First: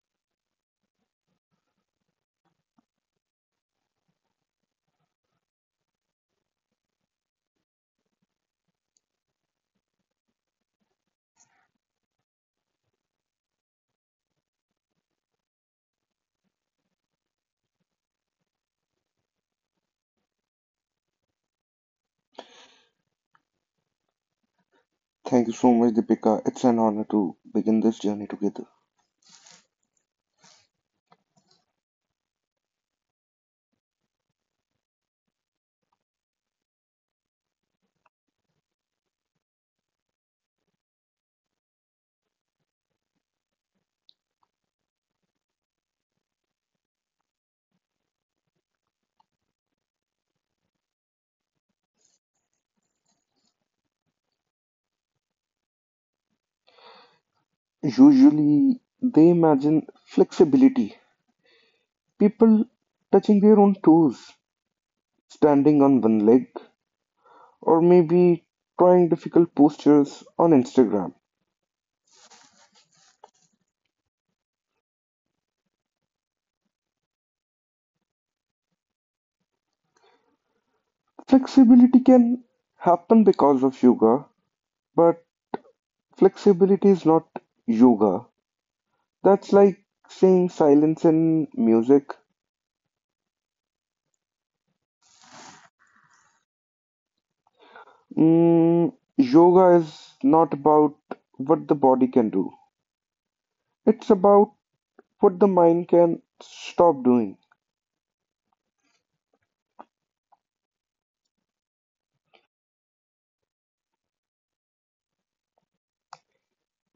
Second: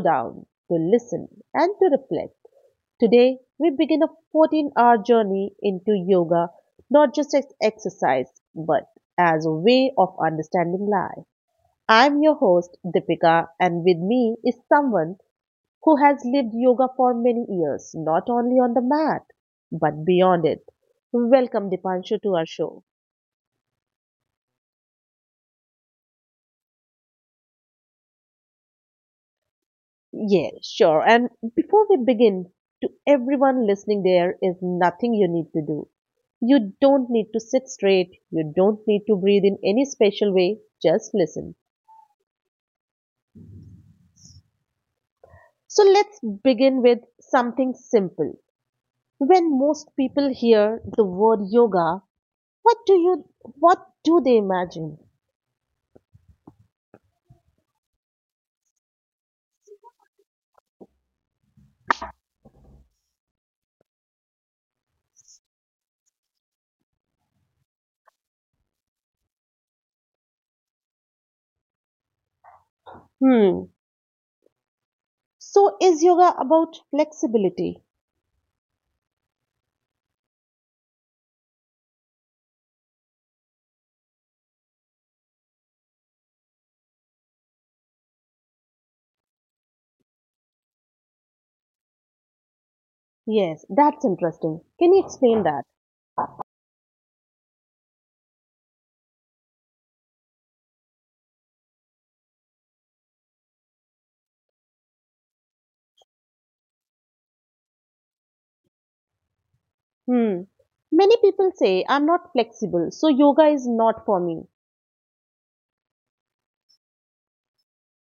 down, to listen, and to reflect. Today, we begin a 14-hour journey into yoga, not just as exercise, but as a way of understanding life. I'm your host, Deepika, and with me is someone who has lived yoga for many years, not only on the mat, but beyond it. Welcome, Dipanshu, to our show. Thank you so much, Deepika. It's an honor to begin this journey together. Yeah, sure. And before we begin, to everyone listening, there is nothing you need to do. You don't need to sit straight. You don't need to breathe in any special way. Just listen. So let's begin with something simple. When most people hear the word yoga, what do they imagine? Usually, they imagine flexibility, people touching their own toes, standing on one leg, or maybe trying difficult postures on Instagram. Hmm. So is yoga about flexibility? Flexibility can happen because of yoga, but flexibility is not yoga. That's like saying silence in music. Yes, that's interesting. Can you explain that? Yoga is not about what the body can do. It's about what the mind can stop doing. Hmm. Many people say I'm not flexible, so yoga is not for me.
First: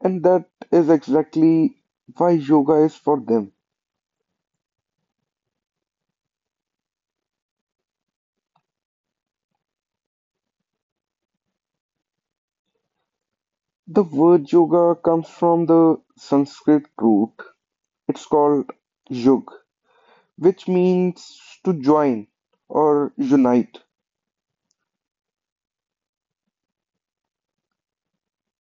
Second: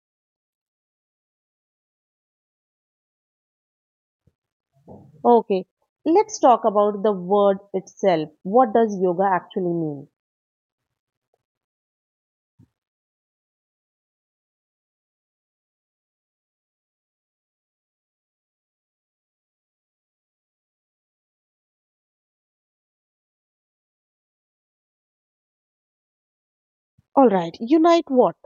And that is exactly why yoga is for them. Okay, let's talk about the word itself. What does yoga actually mean? The word yoga comes from the Sanskrit root. It's called yug, which means to join or unite. All right, unite what?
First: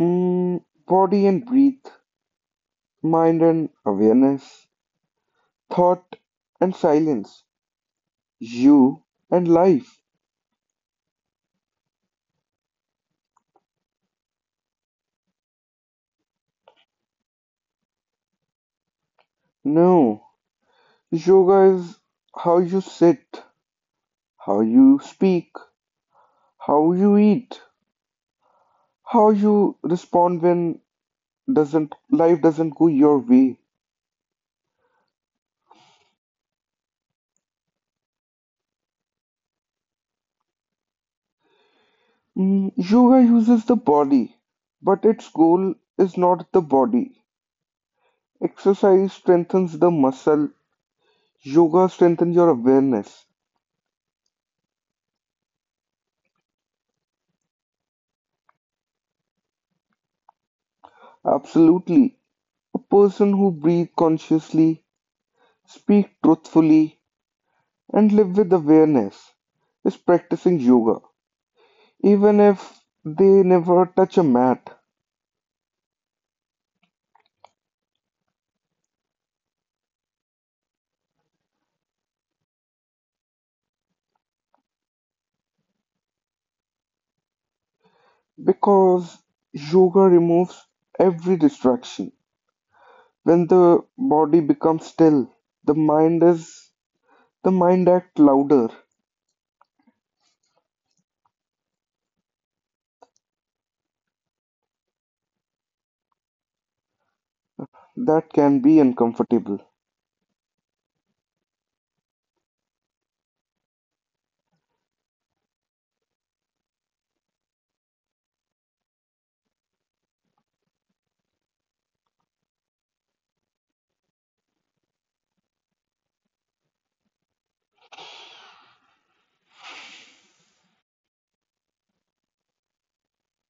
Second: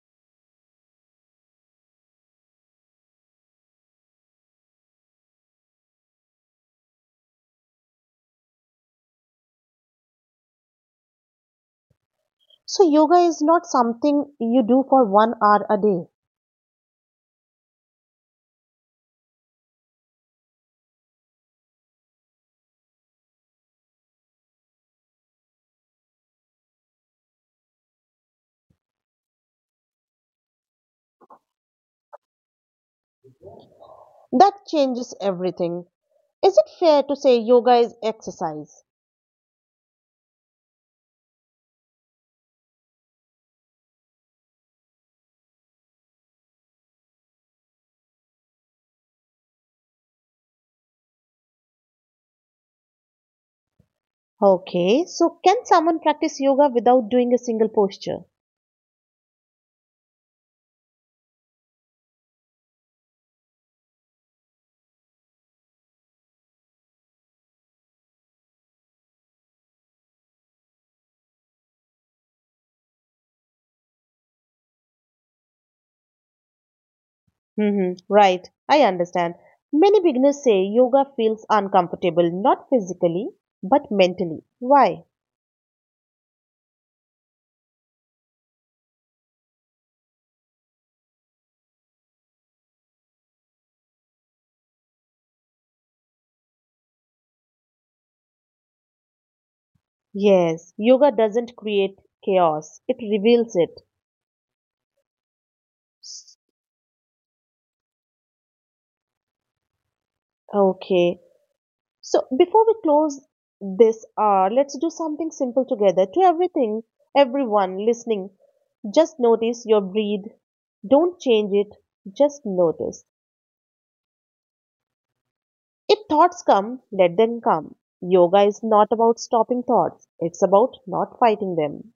Mm, Body and breath, mind and awareness, thought and silence, you and life. So, yoga is not something you do for 1 hour a day. No, yoga is how you sit, how you speak, how you eat, how you respond when doesn't life doesn't go your way. That changes everything. Is it fair to say yoga is exercise? Yoga uses the body, but its goal is not the body. Exercise strengthens the muscle. Yoga strengthens your awareness. Okay, so can someone practice yoga without doing a single posture? Absolutely. A person who breathes consciously, speak truthfully, and live with awareness is practicing yoga, even if they never touch a mat. Hmm. Right, I understand. Many beginners say yoga feels uncomfortable, not physically, but mentally. Why? Because yoga removes every distraction. When the body becomes still, the mind is the mind acts louder. Yes, yoga doesn't create chaos, it reveals it. S- That can be uncomfortable Okay, so before we close this hour, let's do something simple together. Everyone listening, just notice your breathe. Don't change it, just notice. If thoughts come, let them come. Yoga is not about stopping thoughts, it's about not fighting them.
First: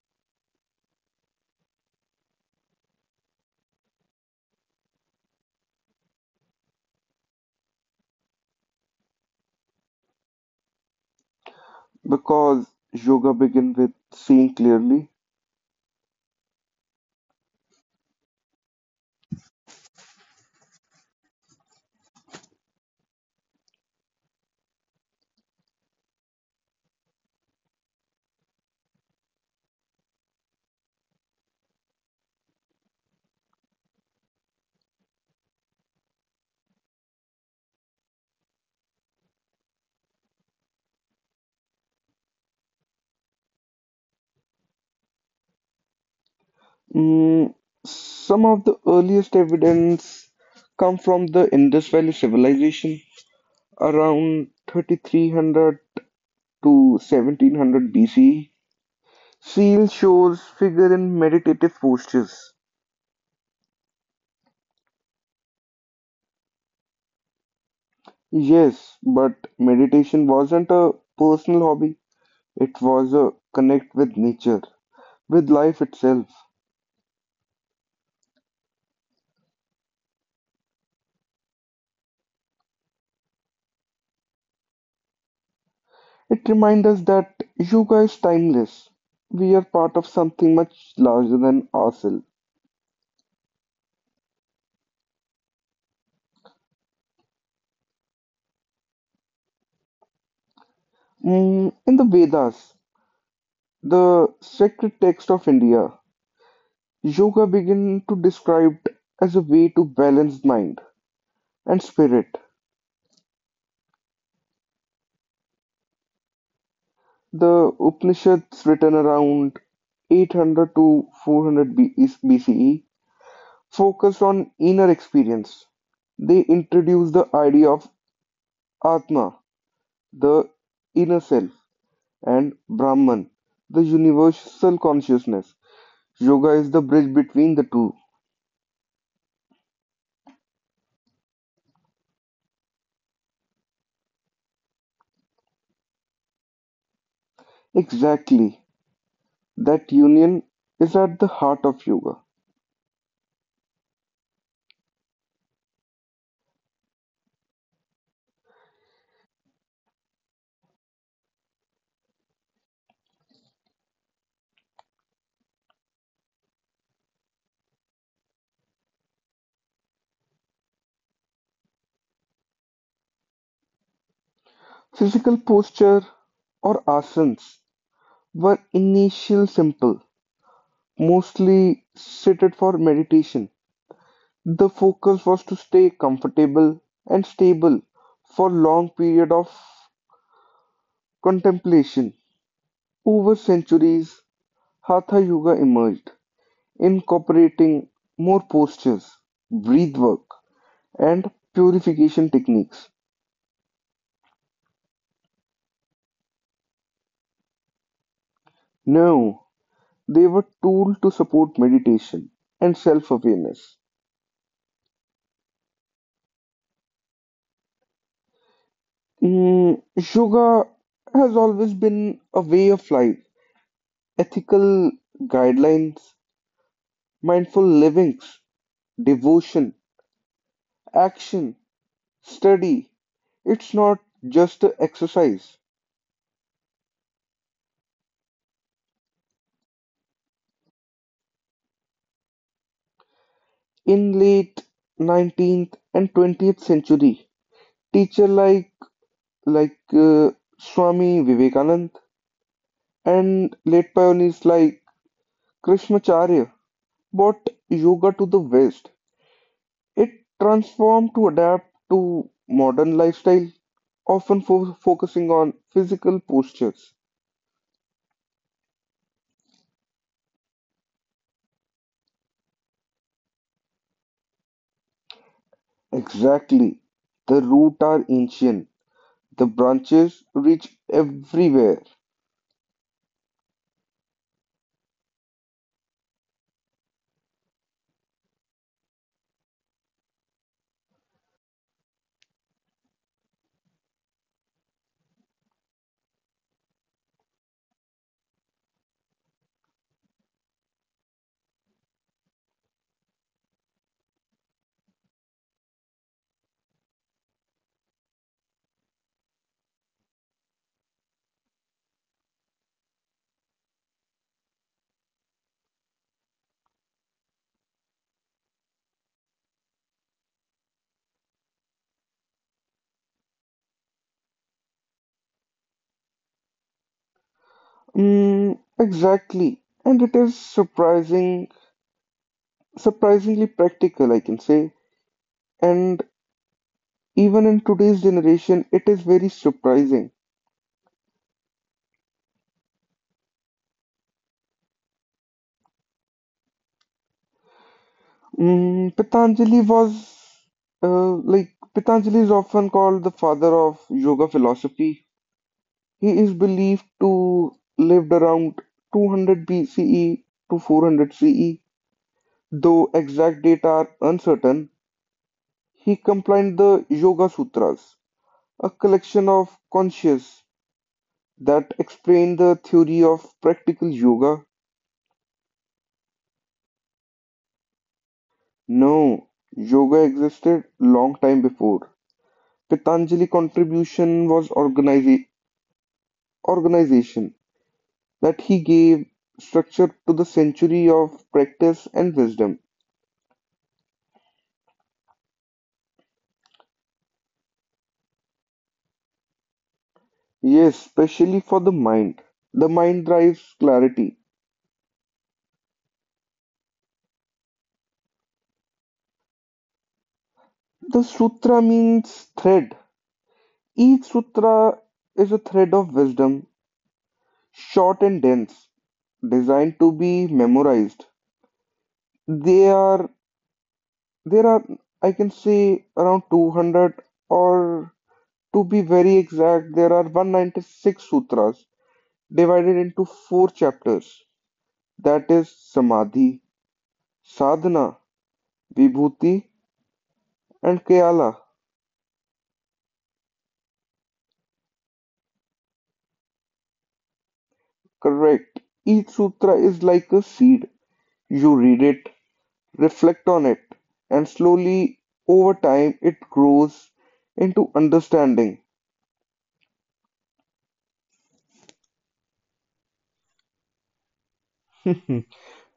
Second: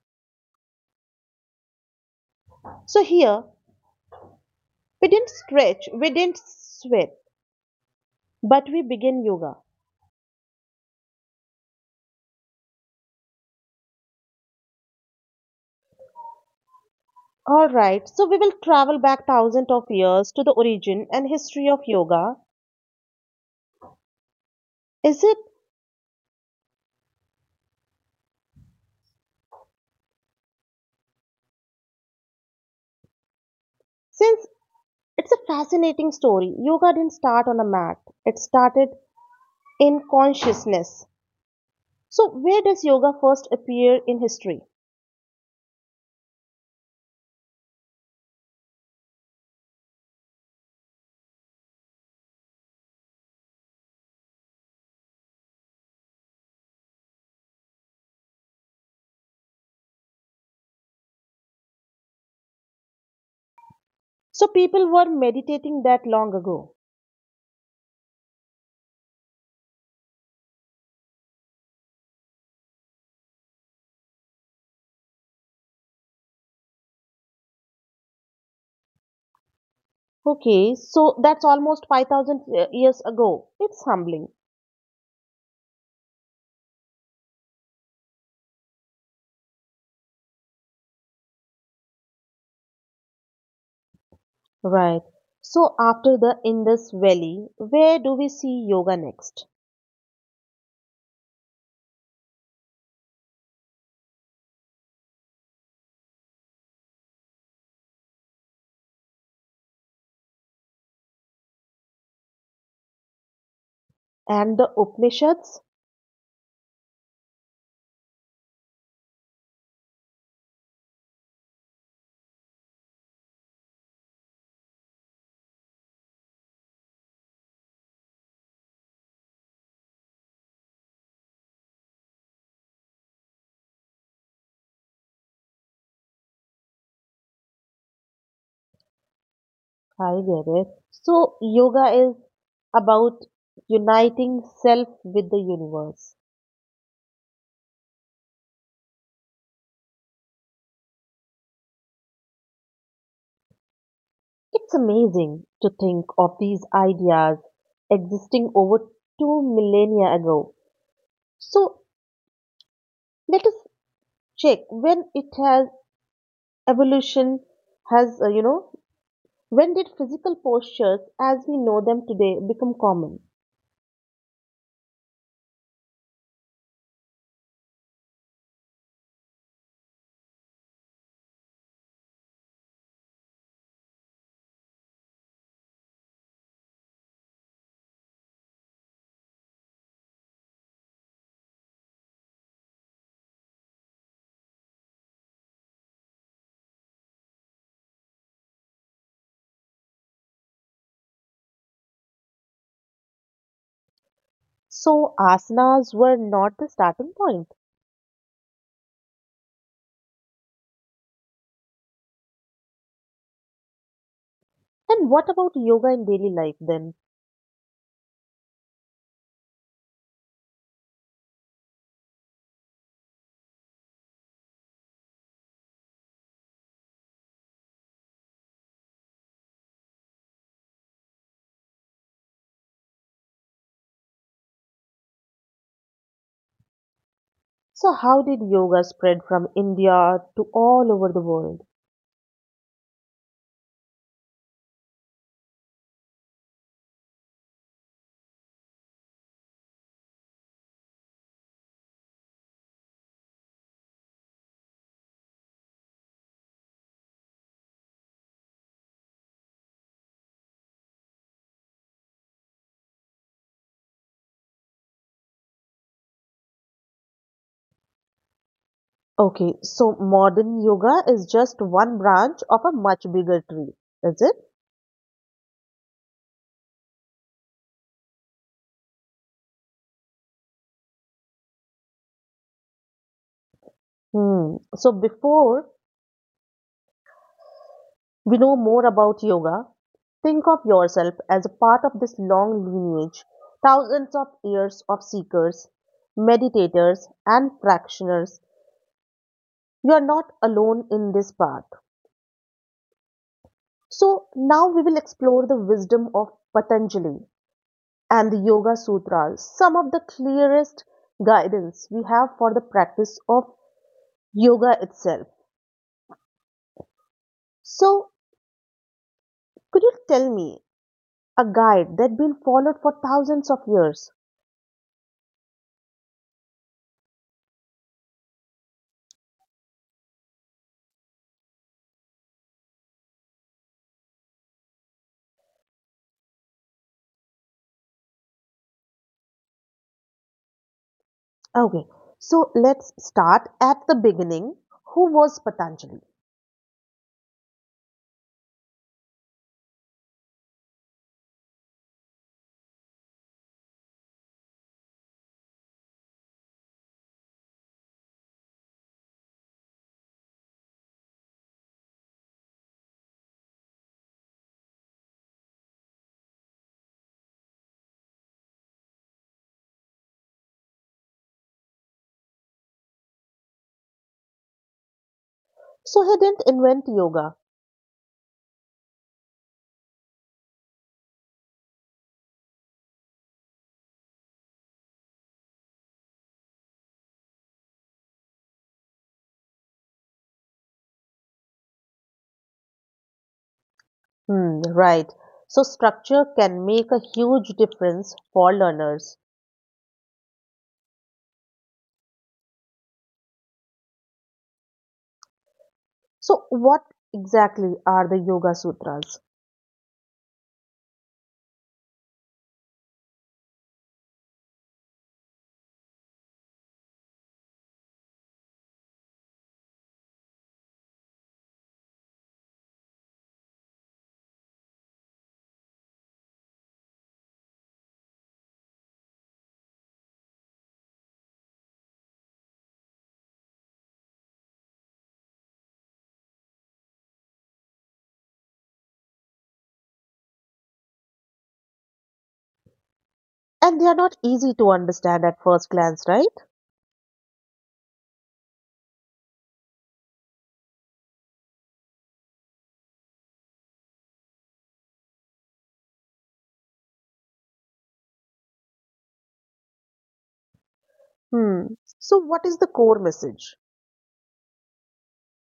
So here, we didn't stretch, we didn't sweat, but we begin yoga. because yoga begins with seeing clearly. Alright, so we will travel back thousands of years to the origin and history of yoga. Is it? Since it's a fascinating story, yoga didn't start on a mat, it started in consciousness. So, where does yoga first appear in history? Mm, some of the earliest evidence come from the Indus Valley civilization around 3300 to 1700 BCE. Seal shows figure in meditative postures. So, people were meditating that long ago. Yes, but meditation wasn't a personal hobby. It was a connect with nature, with life itself. Okay, so that's almost 5,000 years ago. It's humbling. It reminds us that yoga is timeless. We are part of something much larger than ourselves. Right. So after the Indus Valley, where do we see yoga next? In the Vedas, the sacred text of India, yoga began to described as a way to balance mind and spirit. And the Upanishads? The Upanishads written around 800 to 400 BCE focused on inner experience. They introduced the idea of Atma, the inner self, and Brahman, the universal consciousness. Yoga is the bridge between the two. I get it. So yoga is about uniting self with the universe. Exactly. That union is at the heart of yoga. It's amazing to think of these ideas existing over 2 millennia ago. So let us check when it has evolution has you know when did physical postures as we know them today become common? Physical posture or asanas were initial simple, mostly suited for meditation. The focus was to stay comfortable and stable for long period of contemplation. Over centuries, Hatha Yoga emerged, incorporating more postures, breath work, and purification techniques. So, asanas were not the starting point. Now, they were tools to support meditation and self-awareness. And what about yoga in daily life then? Mm, Yoga has always been a way of life, ethical guidelines, mindful livings, devotion, action, study. It's not just a exercise. So, how did yoga spread from India to all over the world? In late 19th and 20th century, teacher like Swami Vivekanand and late pioneers like Krishnamacharya brought yoga to the West. It transformed to adapt to modern lifestyle, often focusing on physical postures. Okay, so modern yoga is just one branch of a much bigger tree, is it? Exactly. The roots are ancient. The branches reach everywhere. Hmm. So, before we know more about yoga, think of yourself as a part of this long lineage, thousands of years of seekers, meditators, and practitioners. You are not alone in this path. So, now we will explore the wisdom of Patanjali and the Yoga Sutras, some of the clearest guidance we have for the practice of yoga itself. So, could you tell me a guide that has been followed for thousands of years? Exactly. And it is surprisingly practical, I can say. And even in today's generation, it is very surprising. Okay, so let's start at the beginning. Who was Patanjali? Mm, Patanjali was, uh, like, Patanjali is often called the father of yoga philosophy. He is believed to lived around 200 BCE to 400 CE, though exact data are uncertain. He compiled the Yoga Sutras, a collection of "conscious" that explain the theory of practical yoga. So he didn't invent yoga. No, yoga existed long time before. Patanjali contribution was organization that he gave structure to the century of practice and wisdom. Hmm, right. So structure can make a huge difference for learners. Yes, especially for the mind. The mind drives clarity. So what exactly are the Yoga Sutras? The sutra means thread. Each sutra is a thread of wisdom, short and dense, designed to be memorized. They are There are, I can say, around 200, or to be very exact there are 196 sutras divided into four chapters, that is samadhi, sadhana, vibhuti and kayala. And they are not easy to understand at first glance, right? Correct. Each sutra is like a seed. You read it, reflect on it, and slowly over time it grows into understanding. Hmm. So what is the core message?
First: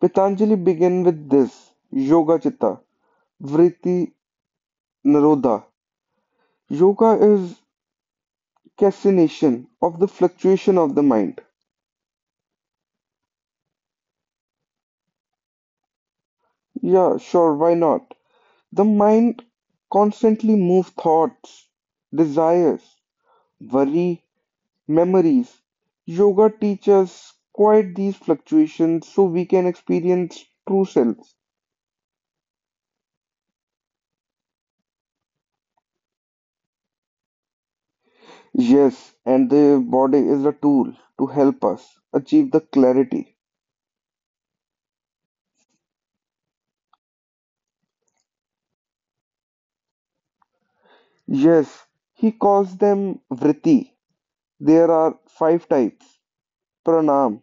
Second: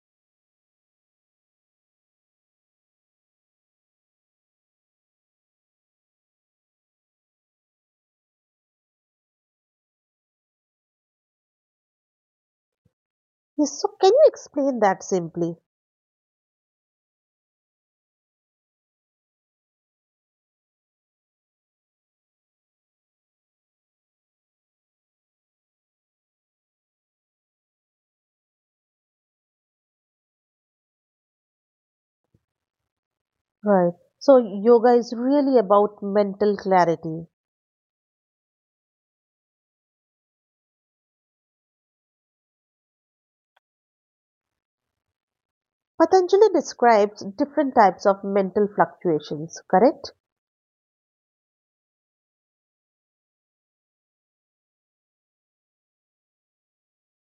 Patanjali began with this Yoga Chitta Vritti Naroda. Yoga is cessation of the fluctuation of the mind. Yes, so can you explain that simply? Yeah, sure, why not? The mind constantly moves thoughts, desires, worry, memories. Yoga teaches quiet these fluctuations so we can experience true self. Right. So yoga is really about mental clarity. Yes, and the body is a tool to help us achieve the clarity. Patanjali describes different types of mental fluctuations, correct? Yes, he calls them vritti. There are five types. Pranam,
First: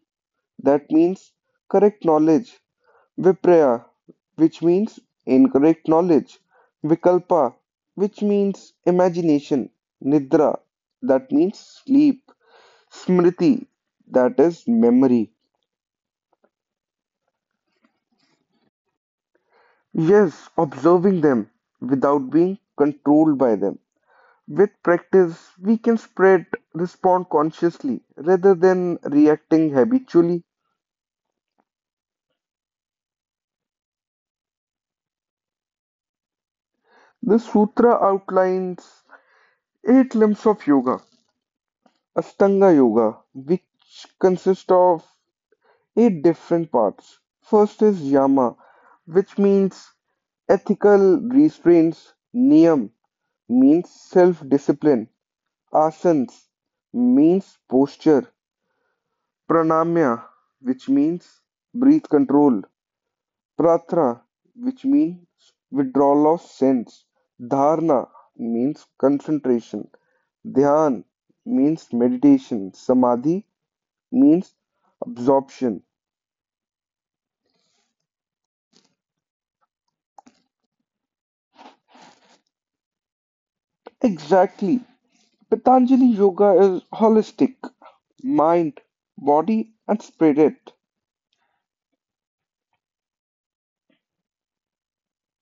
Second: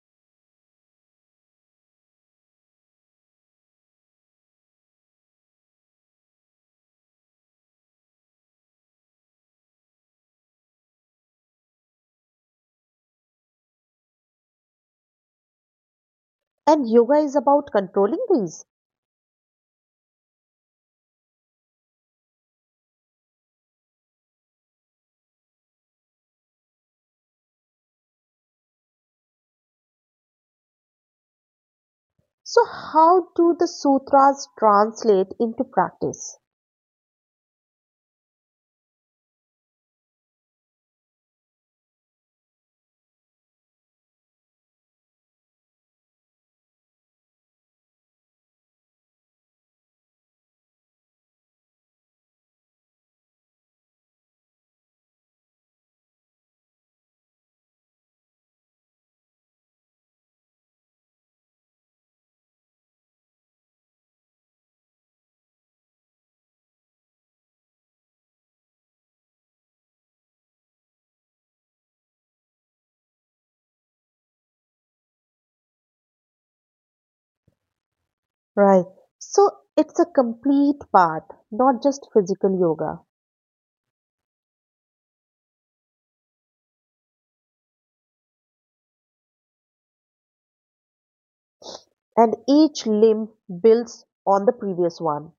that means correct knowledge. Vipraya, which means incorrect knowledge. Vikalpa, which means imagination. Nidra, that means sleep. Smriti, that is memory. And yoga is about controlling these. Yes, observing them without being controlled by them. With practice, we can spread respond consciously rather than reacting habitually. So, how do the sutras translate into practice? The sutra outlines eight limbs of yoga, Ashtanga Yoga, which consists of eight different parts. First is Yama, which means ethical restraints. Niyam means self discipline. Asanas means posture. Pranamya, which means breath control. Prarthana which means withdrawal of sense, dharana means concentration, dhyan means meditation, samadhi means absorption. Right. So, it's a complete path, not just physical yoga. Exactly. Patanjali Yoga is holistic, mind, body, and spirit. And each limb builds on the previous one.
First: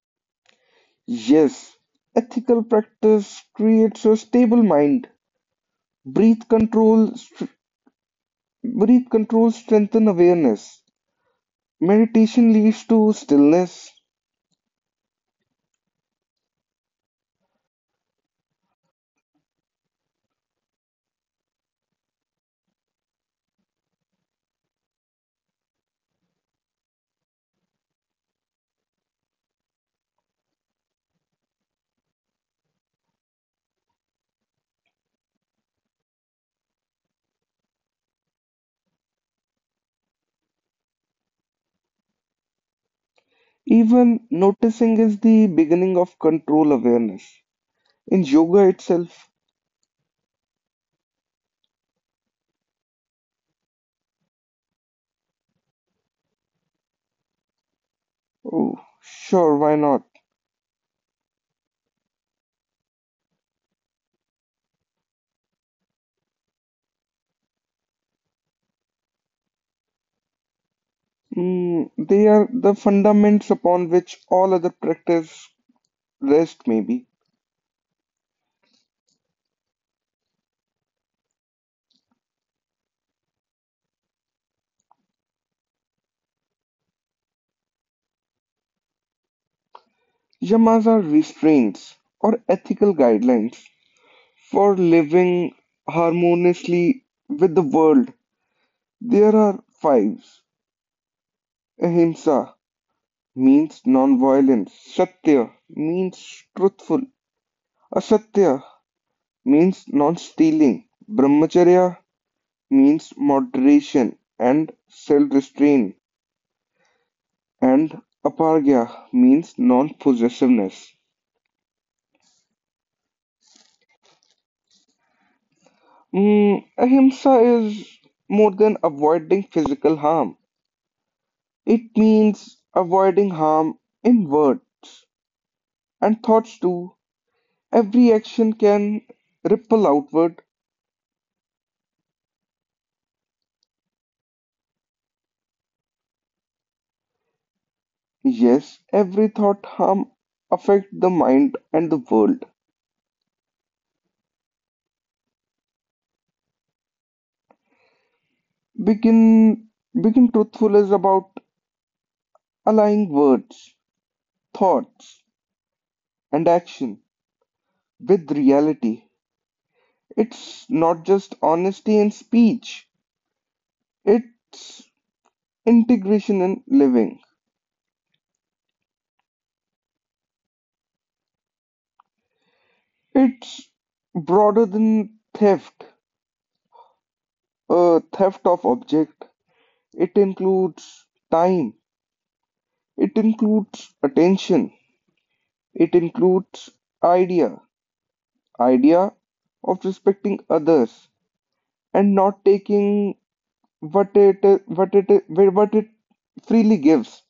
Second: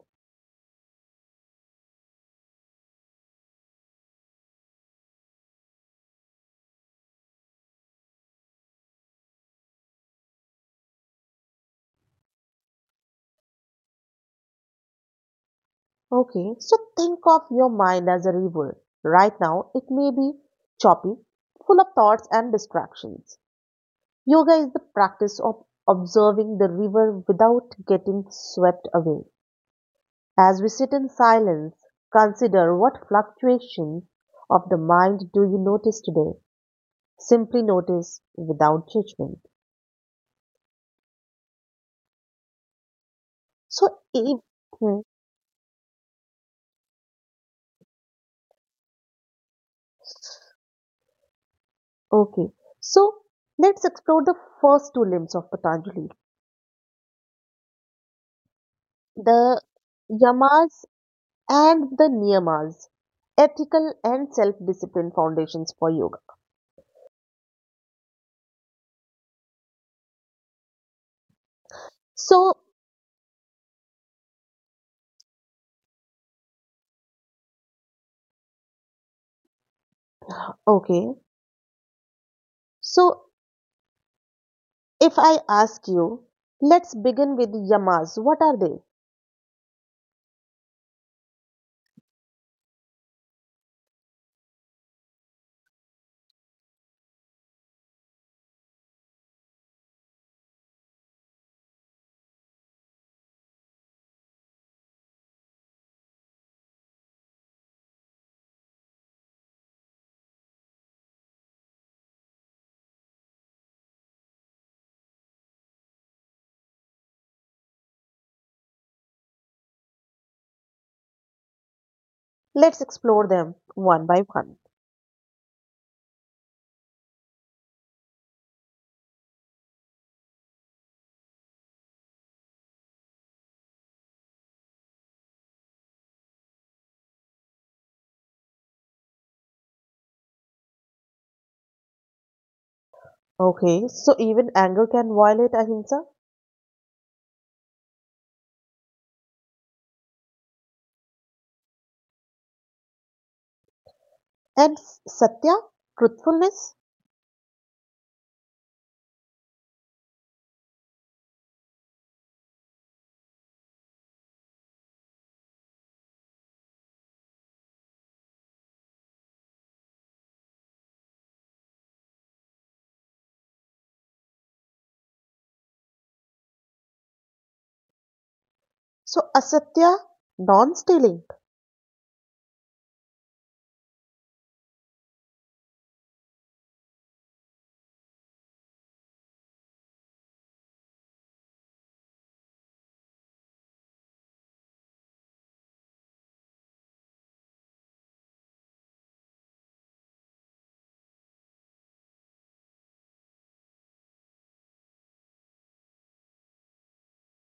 Yes, ethical practice creates a stable mind. Breath control, str- Breath control strengthens awareness. Meditation leads to stillness. Okay. So, think of your mind as a river. Right now, it may be choppy, full of thoughts and distractions. Yoga is the practice of observing the river without getting swept away. As we sit in silence, consider what fluctuations of the mind do you notice today? Simply notice without judgment. So, Even if, hmm, noticing is the beginning of control awareness. In yoga itself, okay, so let's explore the first two limbs of Patanjali, oh, the sure, why not? yamas and the niyamas, ethical and self discipline foundations for yoga. They So, are the fundaments upon which all other practice rest, maybe. okay, so If I ask you, let's begin with yamas. What are they? Yamas are restraints or ethical guidelines for living harmoniously with the world. There are fives. Ahimsa means non-violence. Satya means truthful. Asatya means non-stealing. Brahmacharya means moderation and self-restraint. And apargya means non-possessiveness. Let's explore them one by one. Ahimsa is more than avoiding physical harm. It means avoiding harm in words and thoughts too. Every action can ripple outward. Okay, so even anger can violate ahimsa. Yes, every thought harm affect the mind and the world. And satya, truthfulness. Begin begin truthful is about aligning words, thoughts, and action with reality. It's not just honesty in speech, it's integration in living. So asatya, non stealing. It's broader than theft, a theft of object. It includes time, it includes attention, it includes idea, idea of respecting others and not taking what it what it freely gives.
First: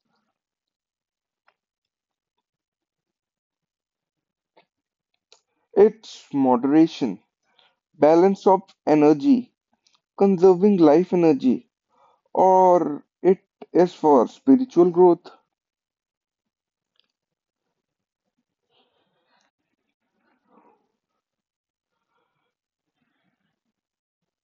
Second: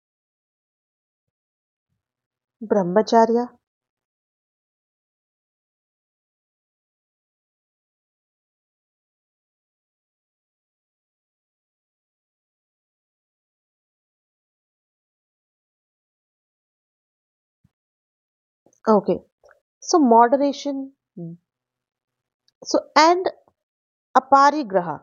Brahmacharya. It's moderation, balance of energy, conserving life energy, or it is for spiritual growth. Okay, so moderation. Hmm. So, and aparigraha.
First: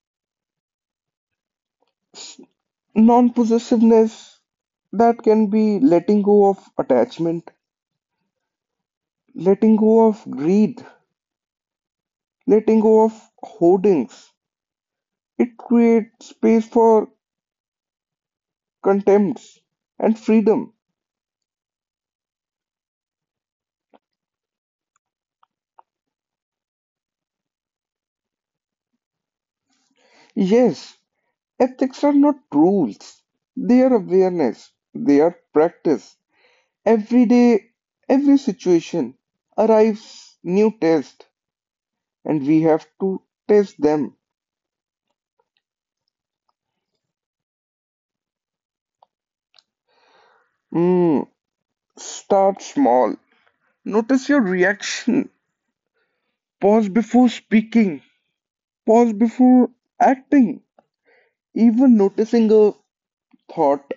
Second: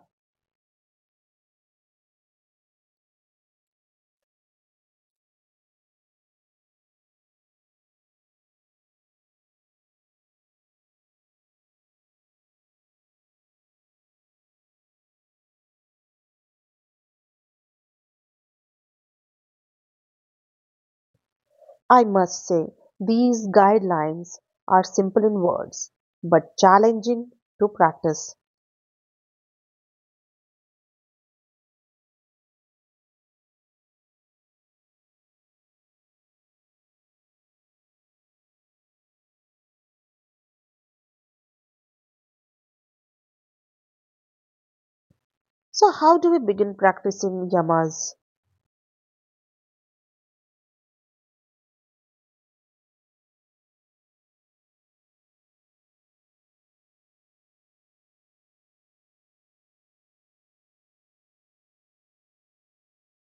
Non possessiveness that can be letting go of attachment, letting go of greed, letting go of hoardings. It creates space for contempts and freedom. I must say, these guidelines are simple in words but challenging to practice. Yes, ethics are not rules, they are awareness, they are practice. Every day, every situation arrives new test and we have to test them. So, how do we begin practicing yamas? Hmm. Start small. Notice your reaction. Pause before speaking. Pause before acting. Even noticing a thought,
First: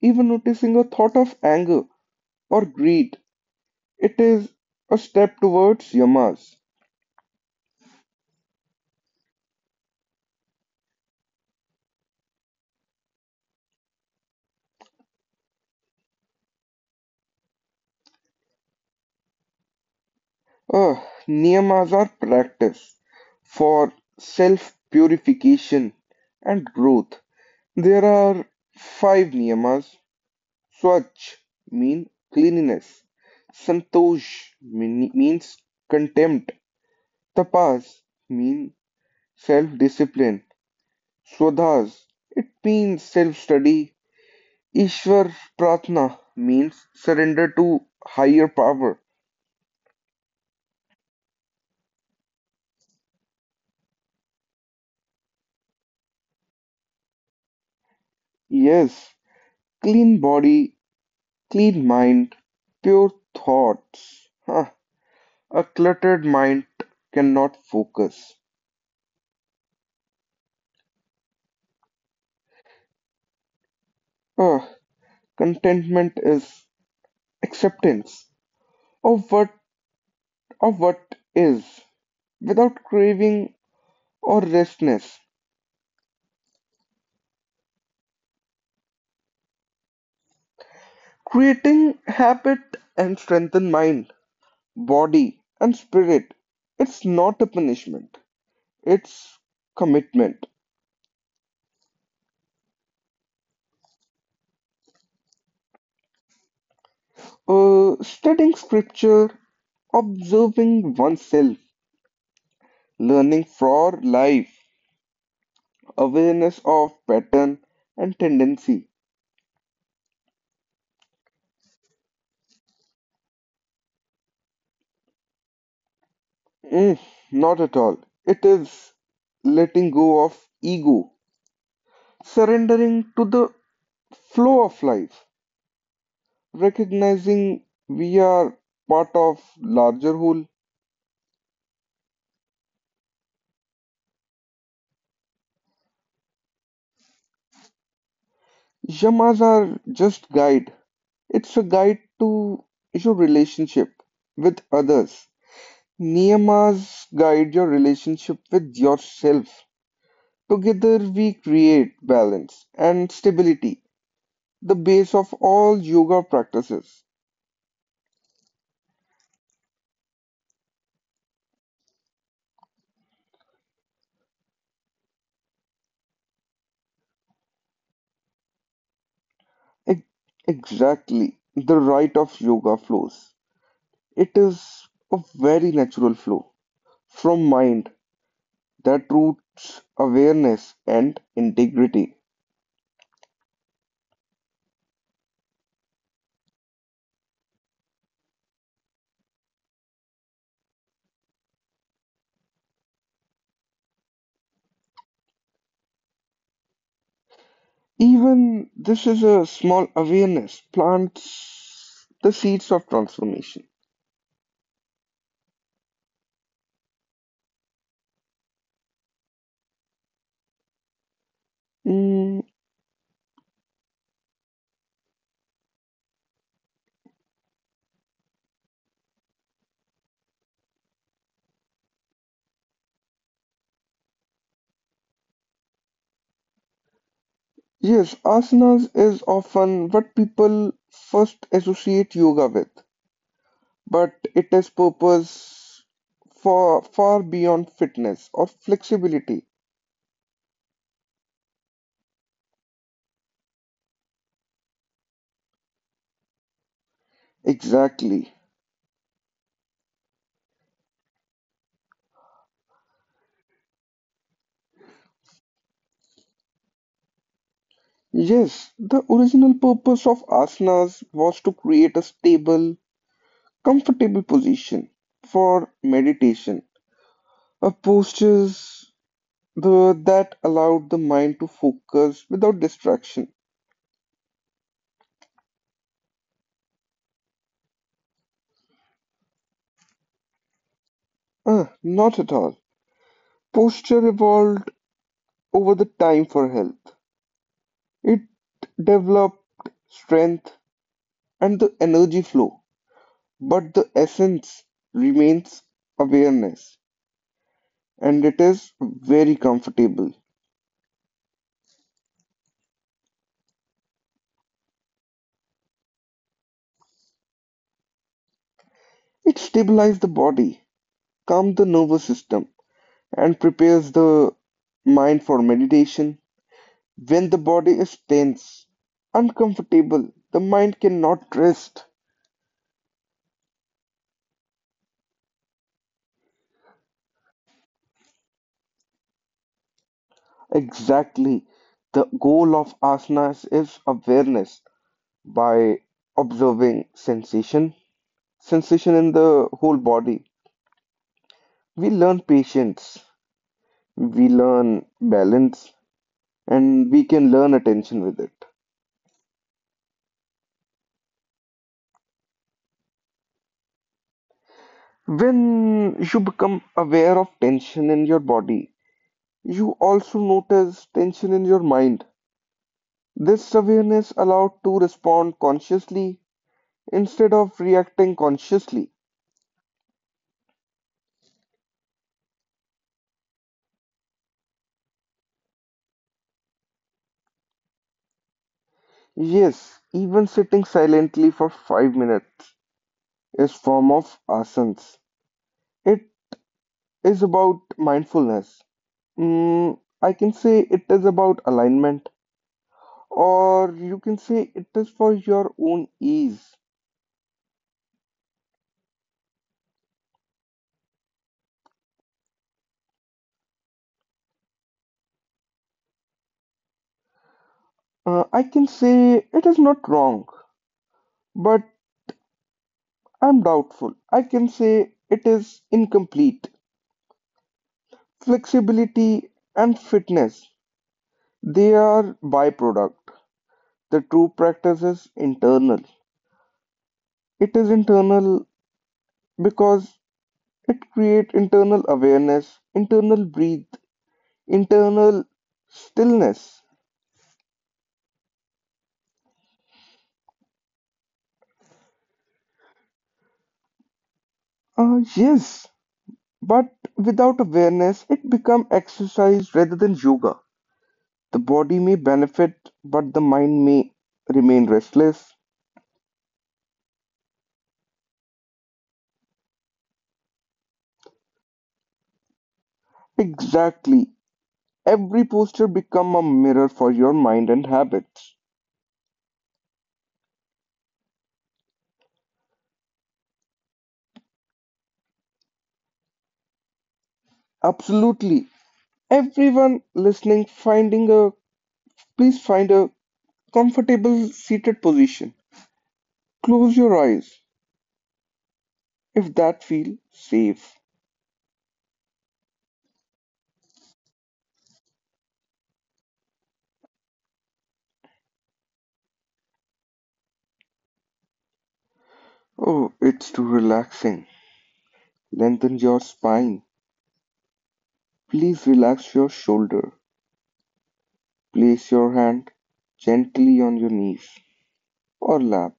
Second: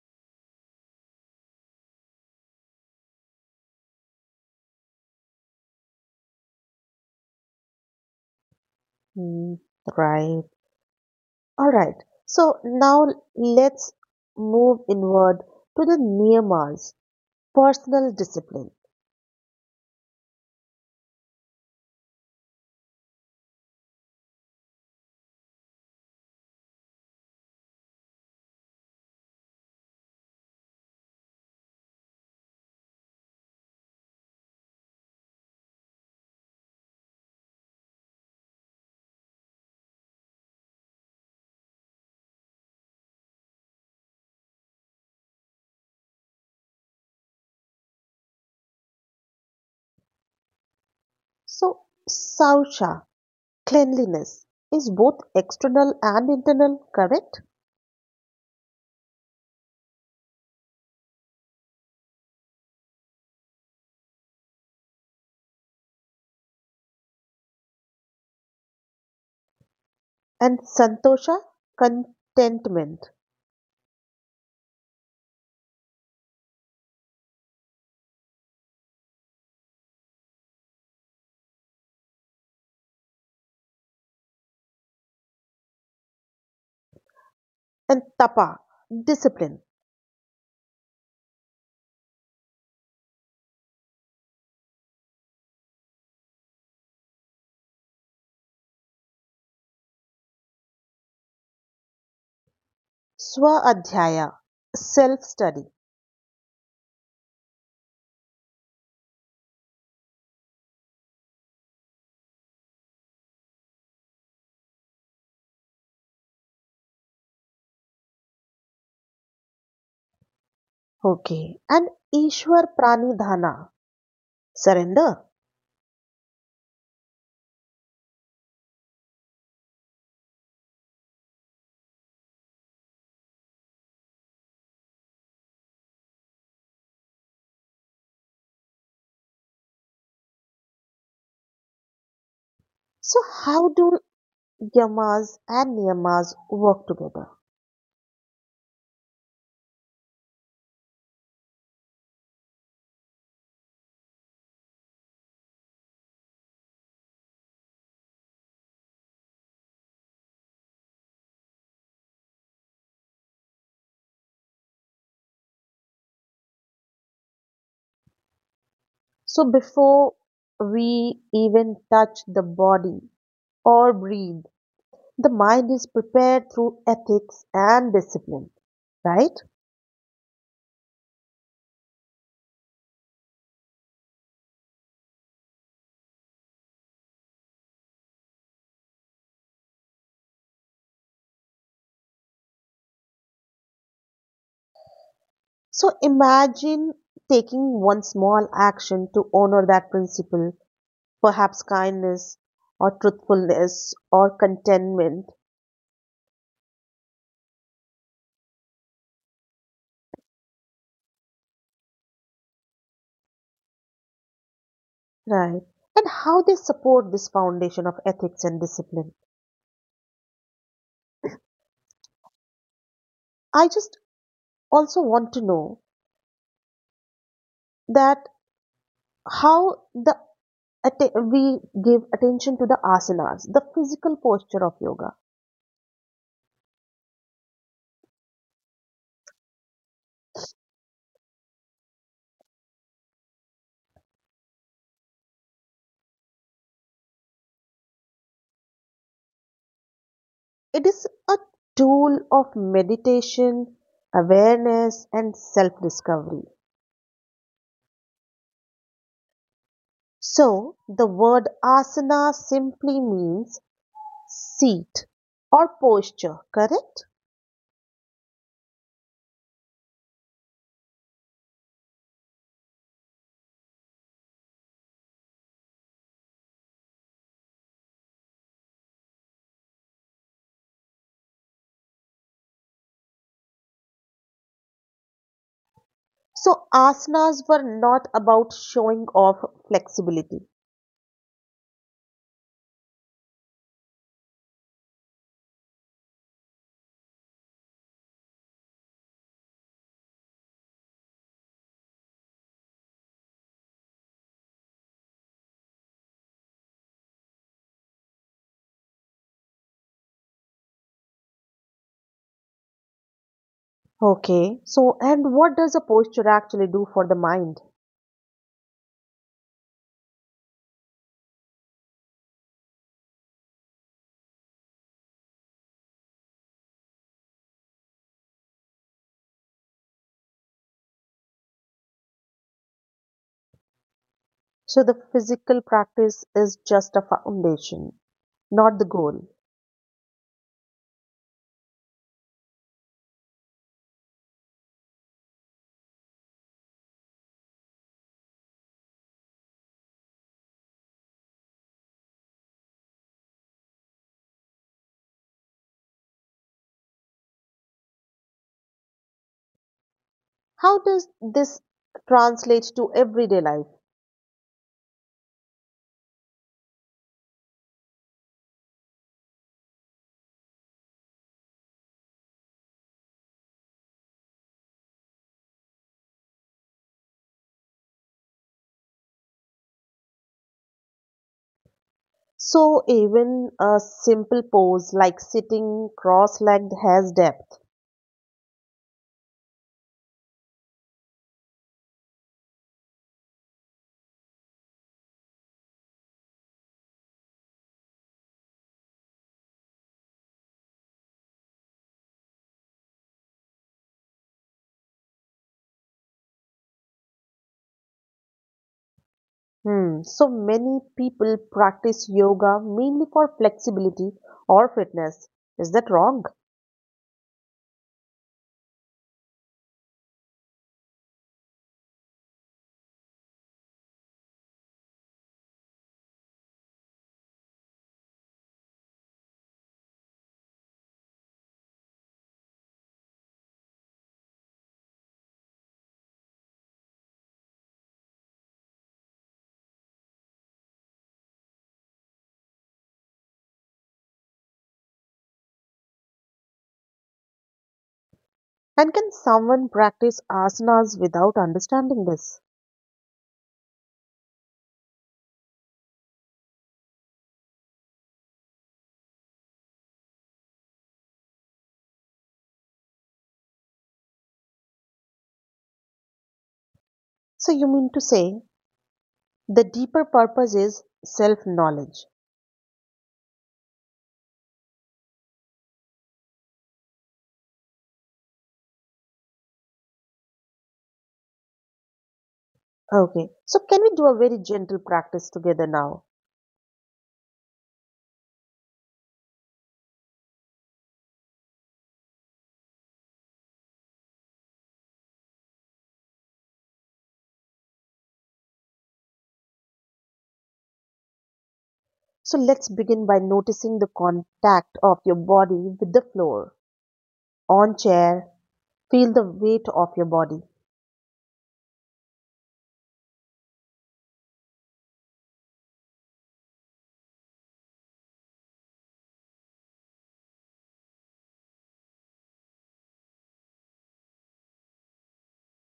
even noticing a thought of anger or greed, it is a step towards yamas. Mm. Right. All right. So now let's move inward to the near Mars, personal discipline. Uh, Niyamas are practice for self purification and growth. There are five niyamas. Swachh mean cleanliness. Santosh means contempt. Tapas mean self-discipline. Swadhas it means self-study. Ishwar Pratna means surrender to higher power. So, Sausha, cleanliness is both external and internal, correct? Yes, clean body, clean mind, pure thoughts. Huh, a cluttered mind cannot focus. And Santosha, contentment. Ah, contentment is acceptance of what is without craving or restlessness. And Tapa, discipline. Creating habit and strengthen mind, body and spirit. It's not a punishment. It's commitment. Swaadhyaya, self study. Studying scripture, observing oneself, learning for life, awareness of pattern and tendency. Okay. And Ishwar Pranidhana, surrender. Mm, Not at all. It is letting go of ego, surrendering to the flow of life, recognizing we are part of larger whole. So, how do yamas and niyamas work together? Yamas are just guide. It's a guide to your relationship with others. Niyamas guide your relationship with yourself. Together we create balance and stability, the base of all yoga practices. So before we even touch the body or breathe, the mind is prepared through ethics and discipline, right? Ex- Exactly. The right of yoga flows. It is a very natural flow from mind that roots awareness and integrity. So imagine taking one small action to honor that principle, perhaps kindness or truthfulness or contentment, Even this is a small awareness plants the seeds of transformation. right? And how they support this foundation of ethics and discipline. Mm, I just also want to know that how the we give attention to the asanas, the physical posture of yoga. yes, asanas is often what people first associate yoga with, but it has purpose for far beyond fitness or flexibility. It is a tool of meditation, awareness, and self discovery. Exactly. So, the word asana simply means seat or posture, correct? Yes, the original purpose of asanas was to create a stable, comfortable position for meditation, a postures that allowed the mind to focus without distraction. So, asanas were not about showing off flexibility. Ah, not at all. Posture evolved over the time for health. It developed strength and the energy flow, but the essence remains awareness, and it is very comfortable. Okay, so and what does a posture actually do for the mind? It stabilizes the body, calms the nervous system, and prepares the mind for meditation. When the body is tense, uncomfortable, the mind cannot rest. So the physical practice is just a foundation, not the goal. Exactly. The goal of asanas is awareness by observing sensation in the whole body. We learn patience, we learn balance, and we can learn attention with it. How does this translate to everyday life? When you become aware of tension in your body, you also notice tension in your mind. This awareness allowed to respond consciously instead of reacting consciously. So even a simple pose like sitting cross-legged has depth. Yes, even sitting silently for 5 minutes is form of asanas. It is about mindfulness. I can say it is about alignment, or you can say it is for your own ease. Hmm. So many people practice yoga mainly for flexibility or fitness. Is that wrong? I can say it is not wrong. But I'm doubtful. I can say it is incomplete. Flexibility and fitness, they are byproduct. The true practice is internal. It is internal because it creates internal awareness, internal breathe, internal stillness. And can someone practice asanas without understanding this? Yes, but without awareness, it becomes exercise rather than yoga. The body may benefit, but the mind may remain restless. So you mean to say the deeper purpose is self-knowledge. Exactly. Every poster become a mirror for your mind and habits. Okay, so can we do a very gentle practice together now? Absolutely. Everyone listening finding a please find a comfortable seated position. Close your eyes if that feel safe. So let's begin by noticing the contact of your body with the floor. On chair, feel the weight of your body. Oh, it's too relaxing. Lengthen your spine. Please relax your shoulder. Place your hand gently on your knees or lap.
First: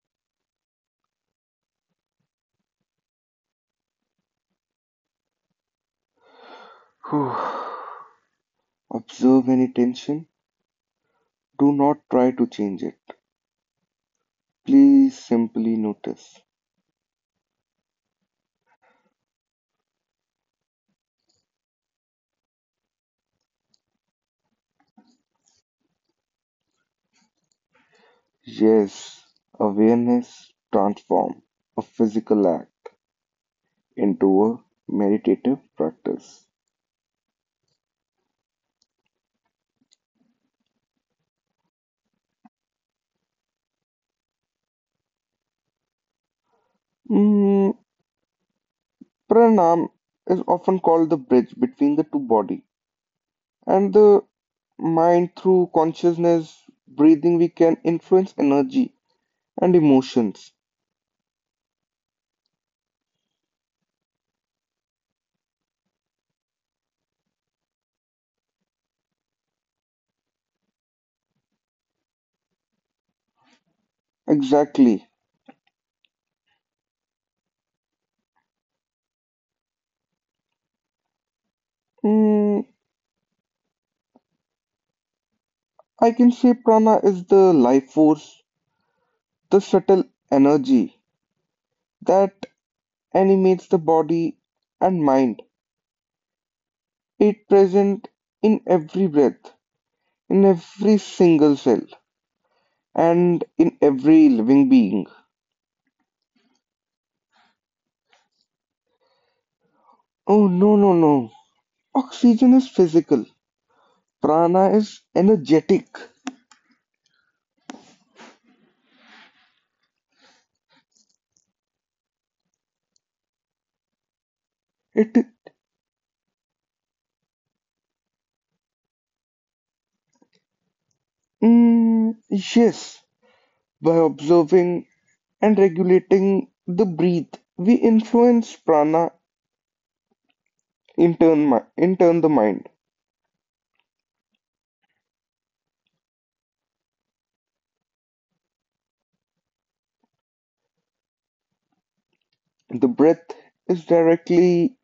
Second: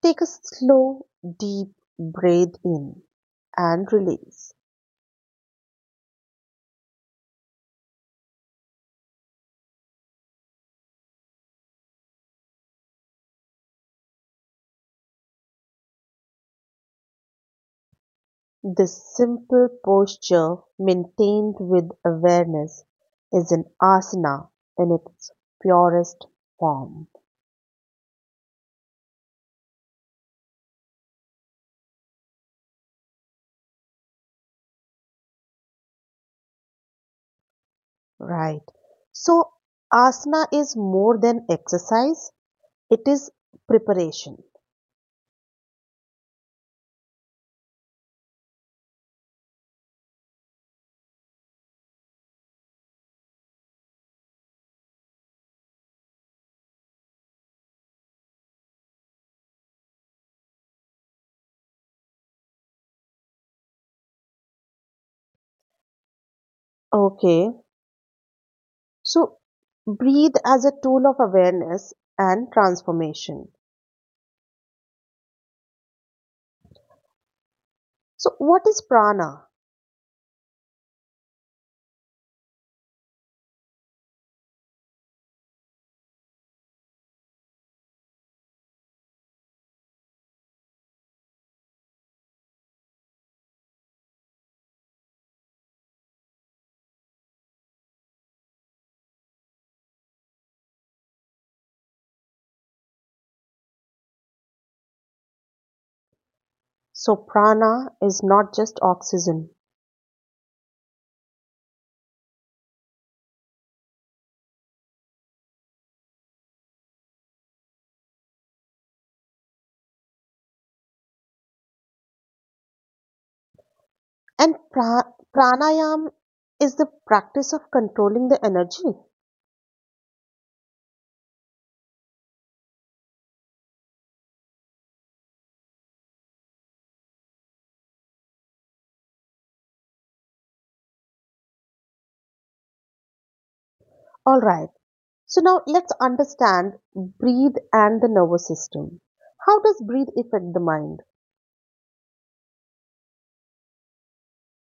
Take a slow, deep breath in and release. Whew. Observe any tension. Do not try to change it. Please simply notice. This simple posture, maintained with awareness, is an asana in its purest form. Yes, awareness transform a physical act into a meditative practice. Right. So, asana is more than exercise. It is preparation. Mm, pranam is often called the bridge between the two body and the mind. Through consciousness breathing we can influence energy and emotions. Okay. So breathe as a tool of awareness and transformation. Exactly. So what is prana? Mm, i can say prana is the life force, the subtle energy that animates the body and mind. It present in every breath, in every single cell, and in every living being. So prana is not just oxygen. Oh, no, no, no. Oxygen is physical. Prana is energetic. And It pranayam is the practice of controlling the energy. Yes. By observing and regulating the breath, we influence prana, in turn the mind. All right. So now let's understand breathe and the nervous system. How does breathe affect the mind? The breath is directly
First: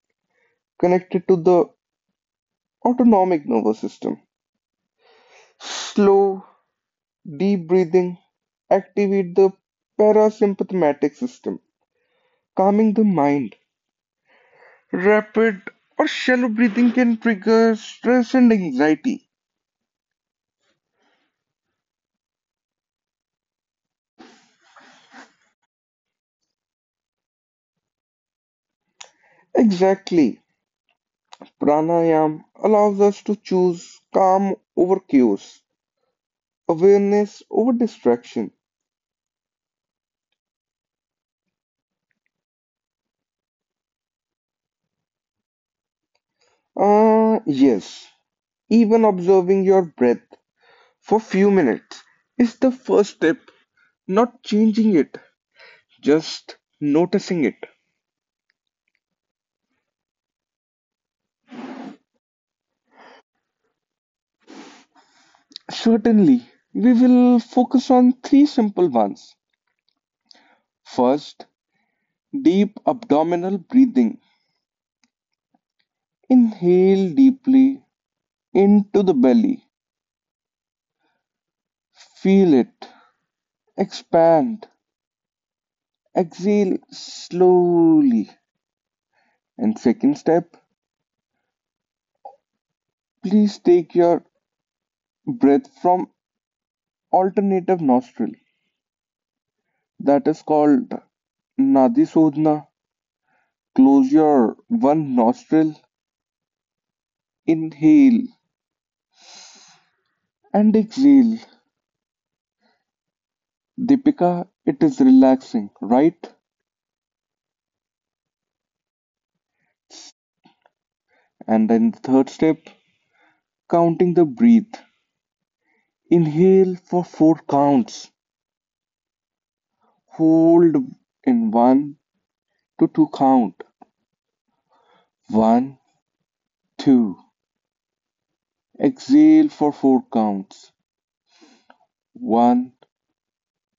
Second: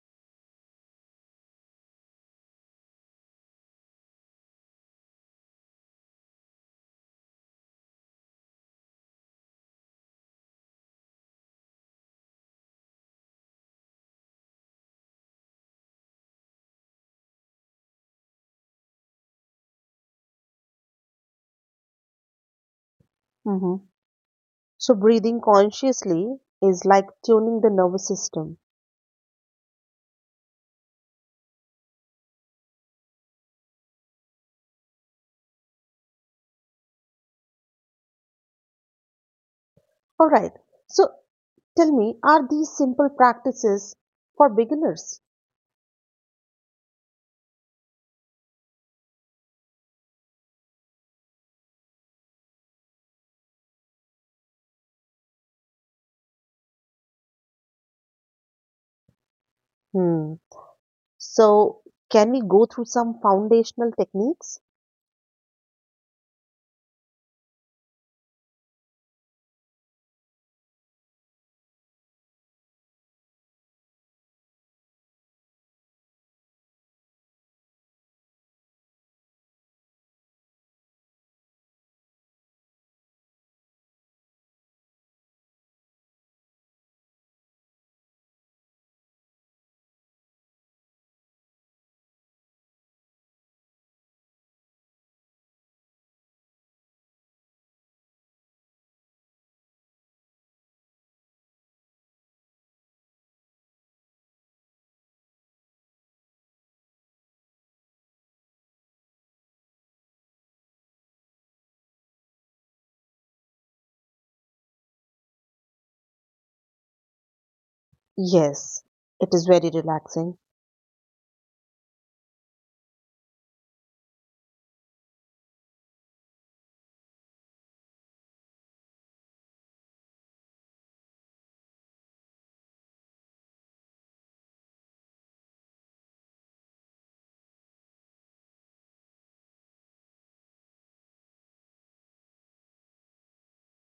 connected to the autonomic nervous system. Slow deep breathing activate the parasympathetic system, calming the mind. Rapid or shallow breathing can trigger stress and anxiety. Mhm. So breathing consciously is like tuning the nervous system. Exactly. Pranayam allows us to choose calm over chaos, awareness over distraction. All right. So tell me, are these simple practices for beginners? Ah, yes. Even observing your breath for few minutes is the first step, not changing it, just noticing it. Hmm. So, can we go through some foundational techniques? Certainly, we will focus on three simple ones. First, deep abdominal breathing. Inhale deeply into the belly. Feel it expand. Exhale slowly. And second step, please take your breath from alternative nostril. That is called Nadi Sodhana. Close your one nostril, inhale and exhale. Deepika, it is relaxing, right? Yes, it is very relaxing. And then the third step, counting the breath. Inhale for four counts. Hold in one to two count. One, two. Exhale for four counts. One,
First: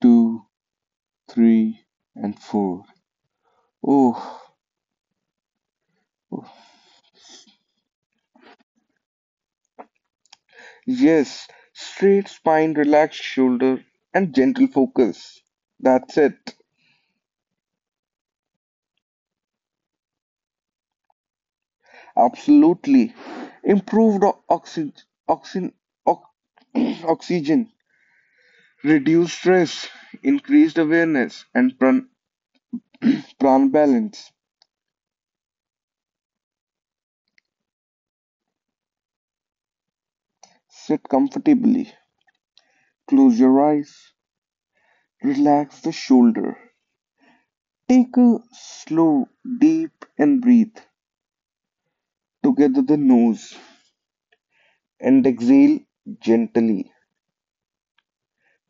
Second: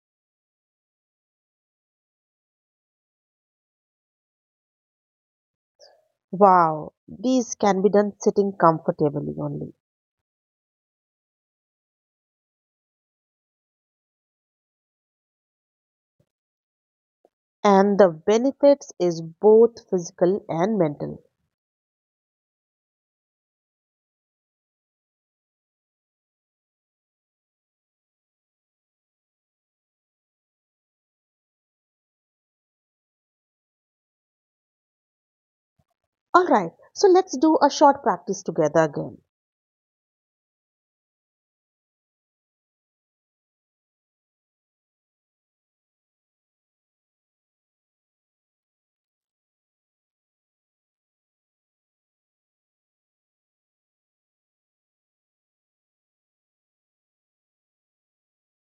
two, three, and four. Oh, Wow, these can be done sitting comfortably only. yes. Straight spine, relaxed shoulder, and gentle focus. That's it. And the benefits is both physical and mental. Absolutely. Improved oxy oxy ox oxygen, reduced stress, increased awareness, and pran balance. All right, so let's do a short practice together again. Sit comfortably. Close your eyes. Relax the shoulder. Take a slow, deep, and breathe. Together the nose and exhale gently.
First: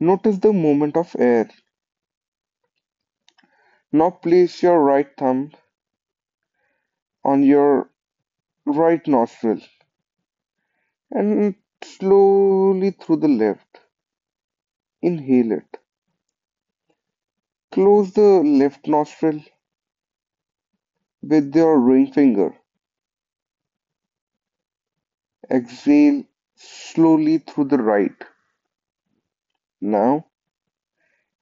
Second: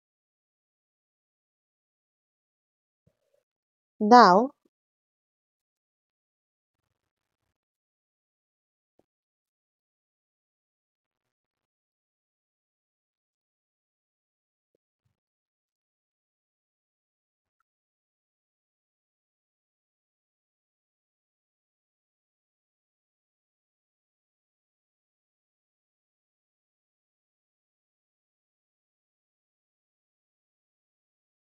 Notice the movement of air. Now Now, place your right thumb on your right nostril, and slowly through the left. Inhale it. Close the left nostril with your ring finger. Exhale slowly through the right. Now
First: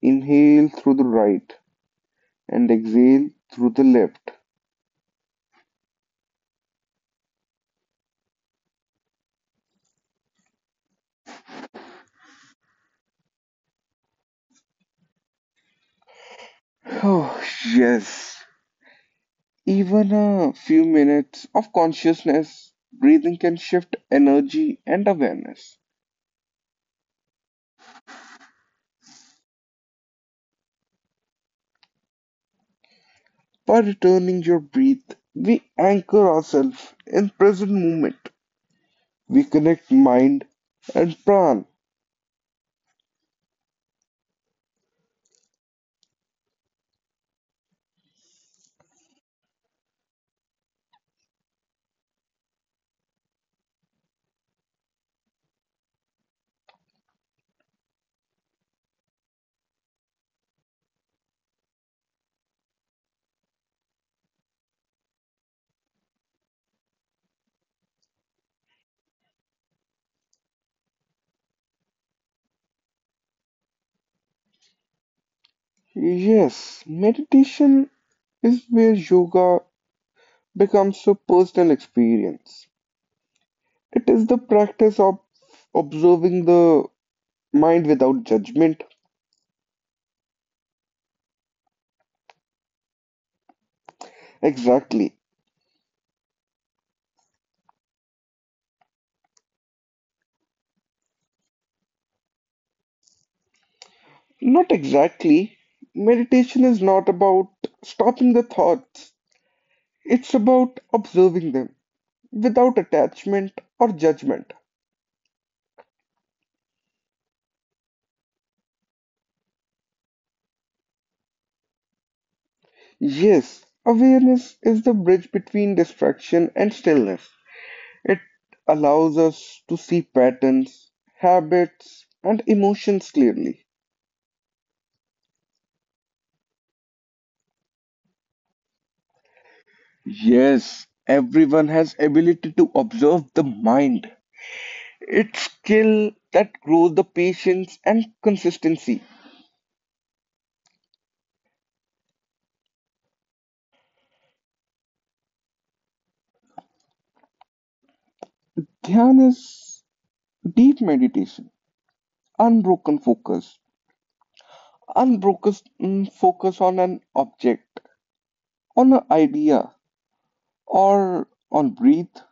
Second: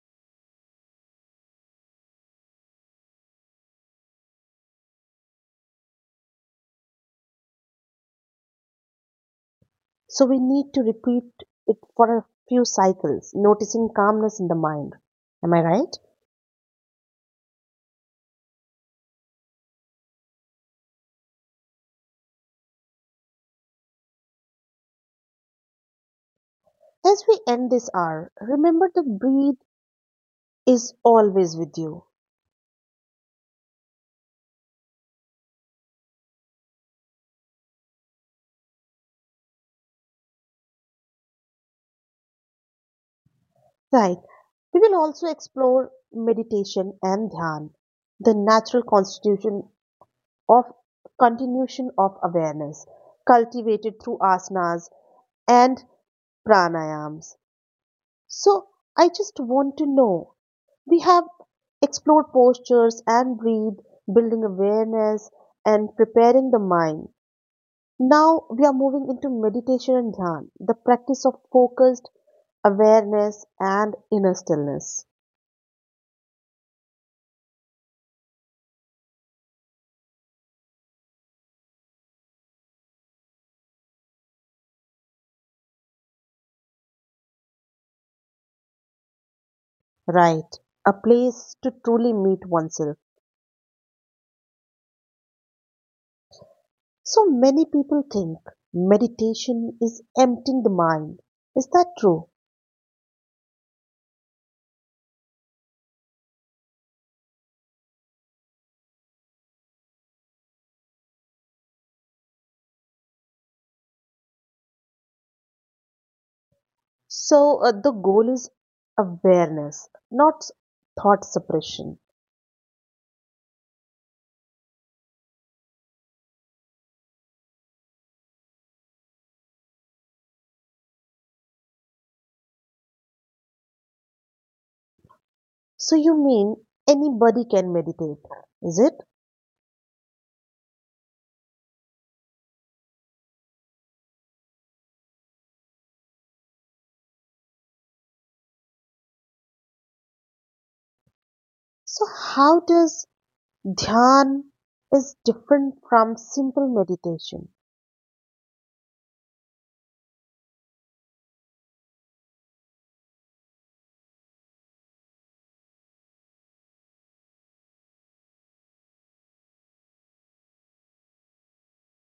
inhale through the right and exhale through the left. so we need to repeat it for a few cycles, noticing calmness in the mind. Am I right? Oh, yes. Even a few minutes of consciousness breathing can shift energy and awareness. As we end this hour, remember the breathe is always with you. By returning your breath, we anchor ourselves in present moment. We connect mind and pran. Right. We will also explore meditation and dhyan, the natural constitution of continuation of awareness, cultivated through asanas and pranayams. So I just want to know, we have explored postures and breathe, building awareness and preparing the mind. Now we are moving into meditation and dhyan, the practice of focused awareness and inner stillness. Yes, meditation is where yoga becomes a personal experience. It is the practice of observing the mind without judgment. Right, a place to truly meet oneself. Exactly. So many people think meditation is emptying the mind. Is that true? Not exactly. Meditation is not about stopping the thoughts, it's about observing them without attachment or judgment. So the goal is awareness, not thought suppression. Yes, awareness is the bridge between distraction and stillness. It allows us to see patterns, habits, and emotions clearly. So you mean anybody can meditate, is it? Yes, everyone has ability to observe the mind. It's skill that grows the patience and consistency. So how does Dhyan is different from simple meditation? Dhyan is deep meditation, unbroken focus, unbroken focus on an object, on an idea, or on breath.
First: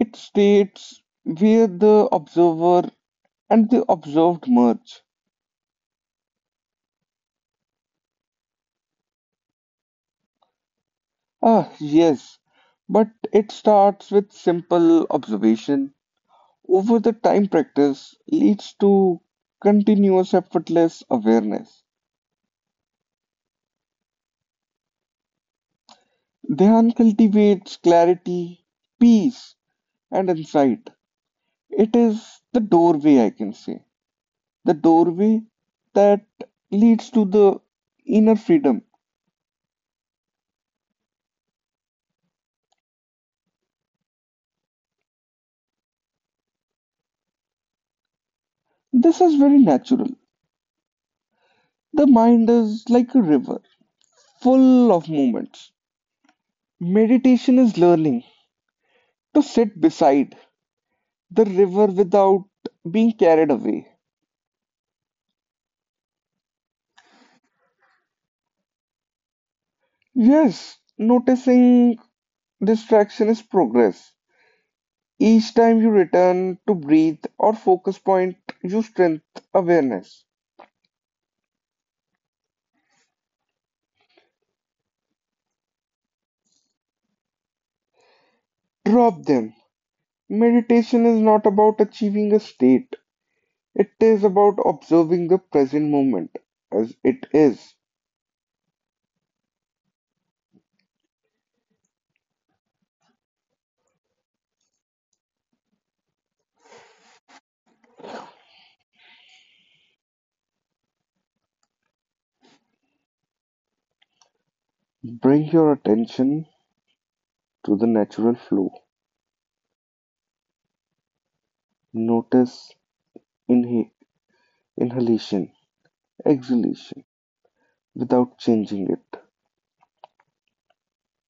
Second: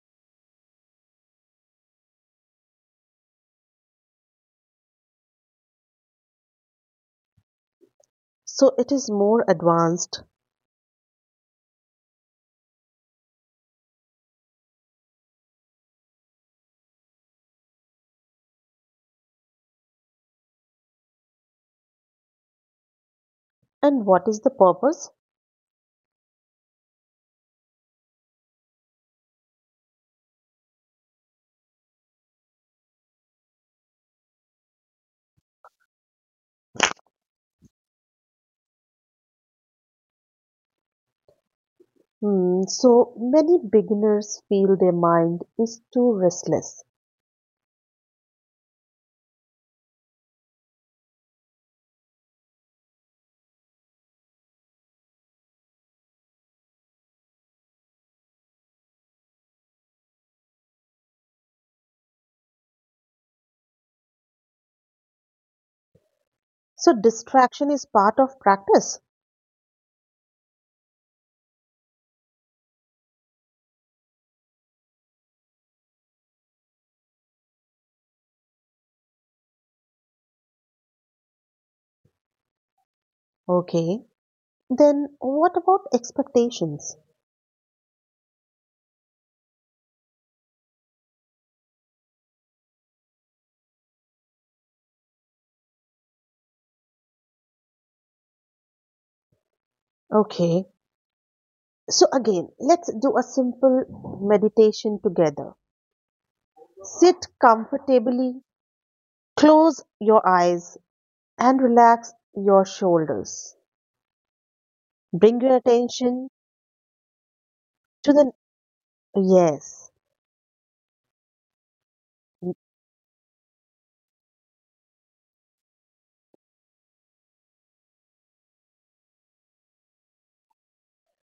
It states where the observer and the observed merge. So it is more advanced. Ah, yes, but it starts with simple observation. Over the time, practice leads to continuous effortless awareness. And what is the purpose? Dhyan cultivates clarity, peace, and insight. It is the doorway, I can say, the doorway that leads to the inner freedom. Hmm, so many beginners feel their mind is too restless. This is very natural. The mind is like a river, full of movements. Meditation is learning to sit beside the river without being carried away. So distraction is part of practice. Yes, noticing distraction is progress. Each time you return to breathe or focus point, you strengthen awareness. Okay. Then what about expectations? Drop them. Meditation is not about achieving a state, it is about observing the present moment as it is. Okay. So again, let's do a simple meditation together. Sit comfortably, close your eyes and relax your shoulders. Bring Bring your your attention attention to the to natural the, flow. yes, Notice inha- inhalation, exhalation without changing it.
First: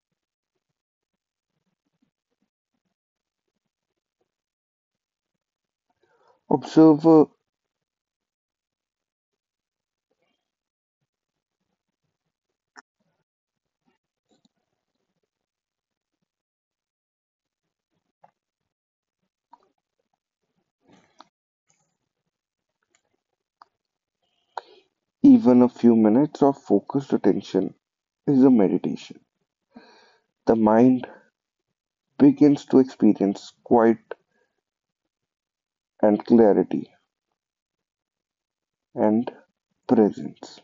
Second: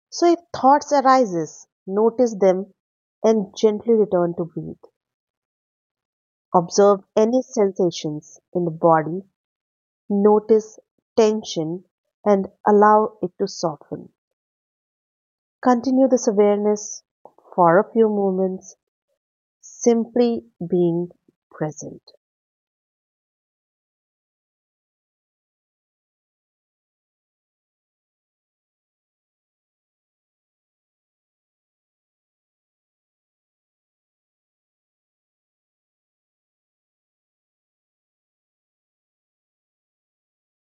so if thoughts arises notice them and gently return to breathe. Observe Observe a. any sensations in the body, notice tension and allow it to soften. Continue this awareness for a few moments, simply being present. Even a few minutes of focused attention is a meditation. The mind begins to experience quiet and clarity and presence.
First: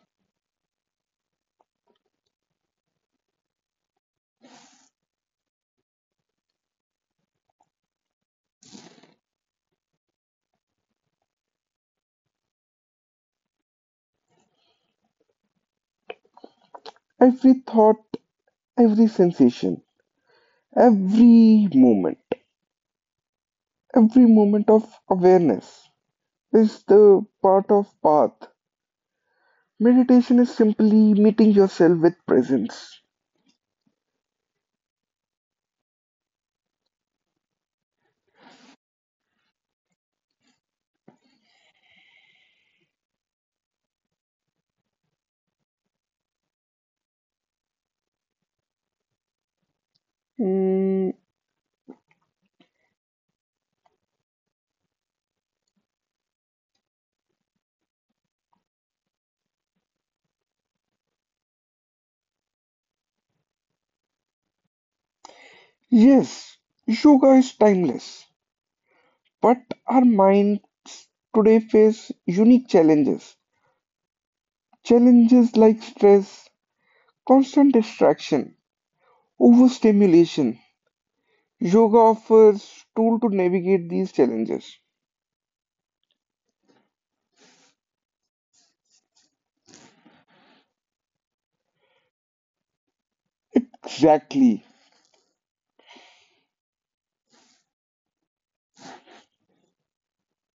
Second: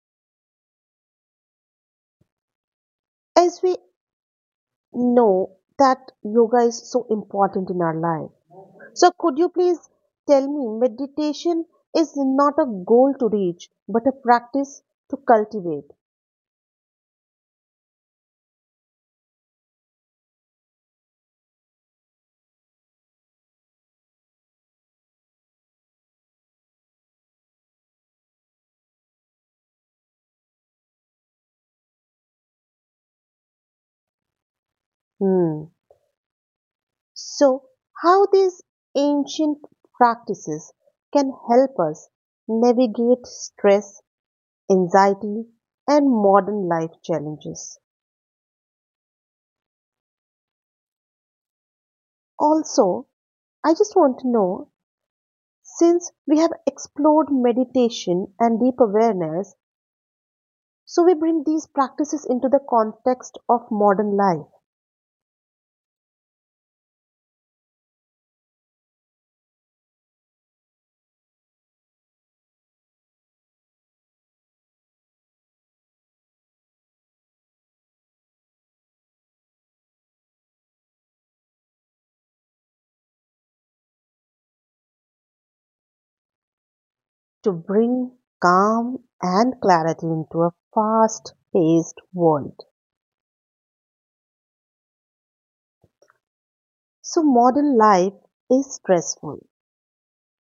As we know that yoga is so important in our life, so, could you please tell me meditation is not a goal to reach, but a practice to cultivate? Every thought, every sensation, every moment, every moment of awareness is the part of path. Meditation is simply meeting yourself with presence. Hmm. So, how these ancient practices can help us navigate stress, anxiety, and modern life challenges? Mm, Also, I just want to know, since we have explored meditation and deep awareness, so we bring these practices into the context of modern life. yes, yoga is timeless. But our minds today face unique challenges. Challenges like stress, constant distraction, overstimulation. Yoga offers tool to navigate these challenges. To bring calm and clarity into a fast paced world. Exactly. So, modern life is stressful.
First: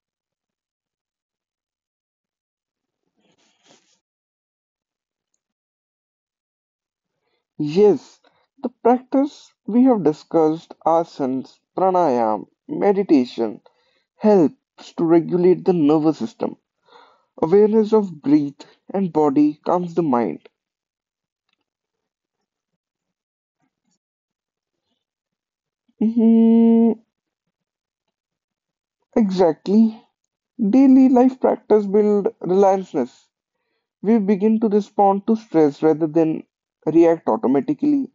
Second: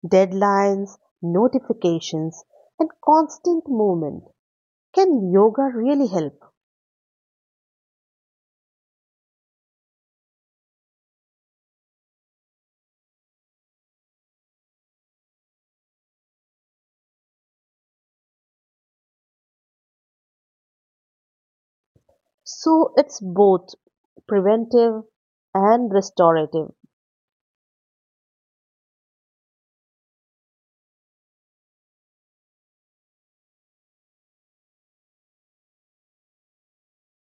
Deadlines, notifications, and constant movement. Can yoga really help? Yes, the practice we have discussed asanas, pranayam, meditation helps to regulate the nervous system. Awareness of breath and body calms the mind. So, it's both preventive and restorative. Mhm, exactly. Daily life practice build relentlessness. We begin to respond to stress rather than react automatically.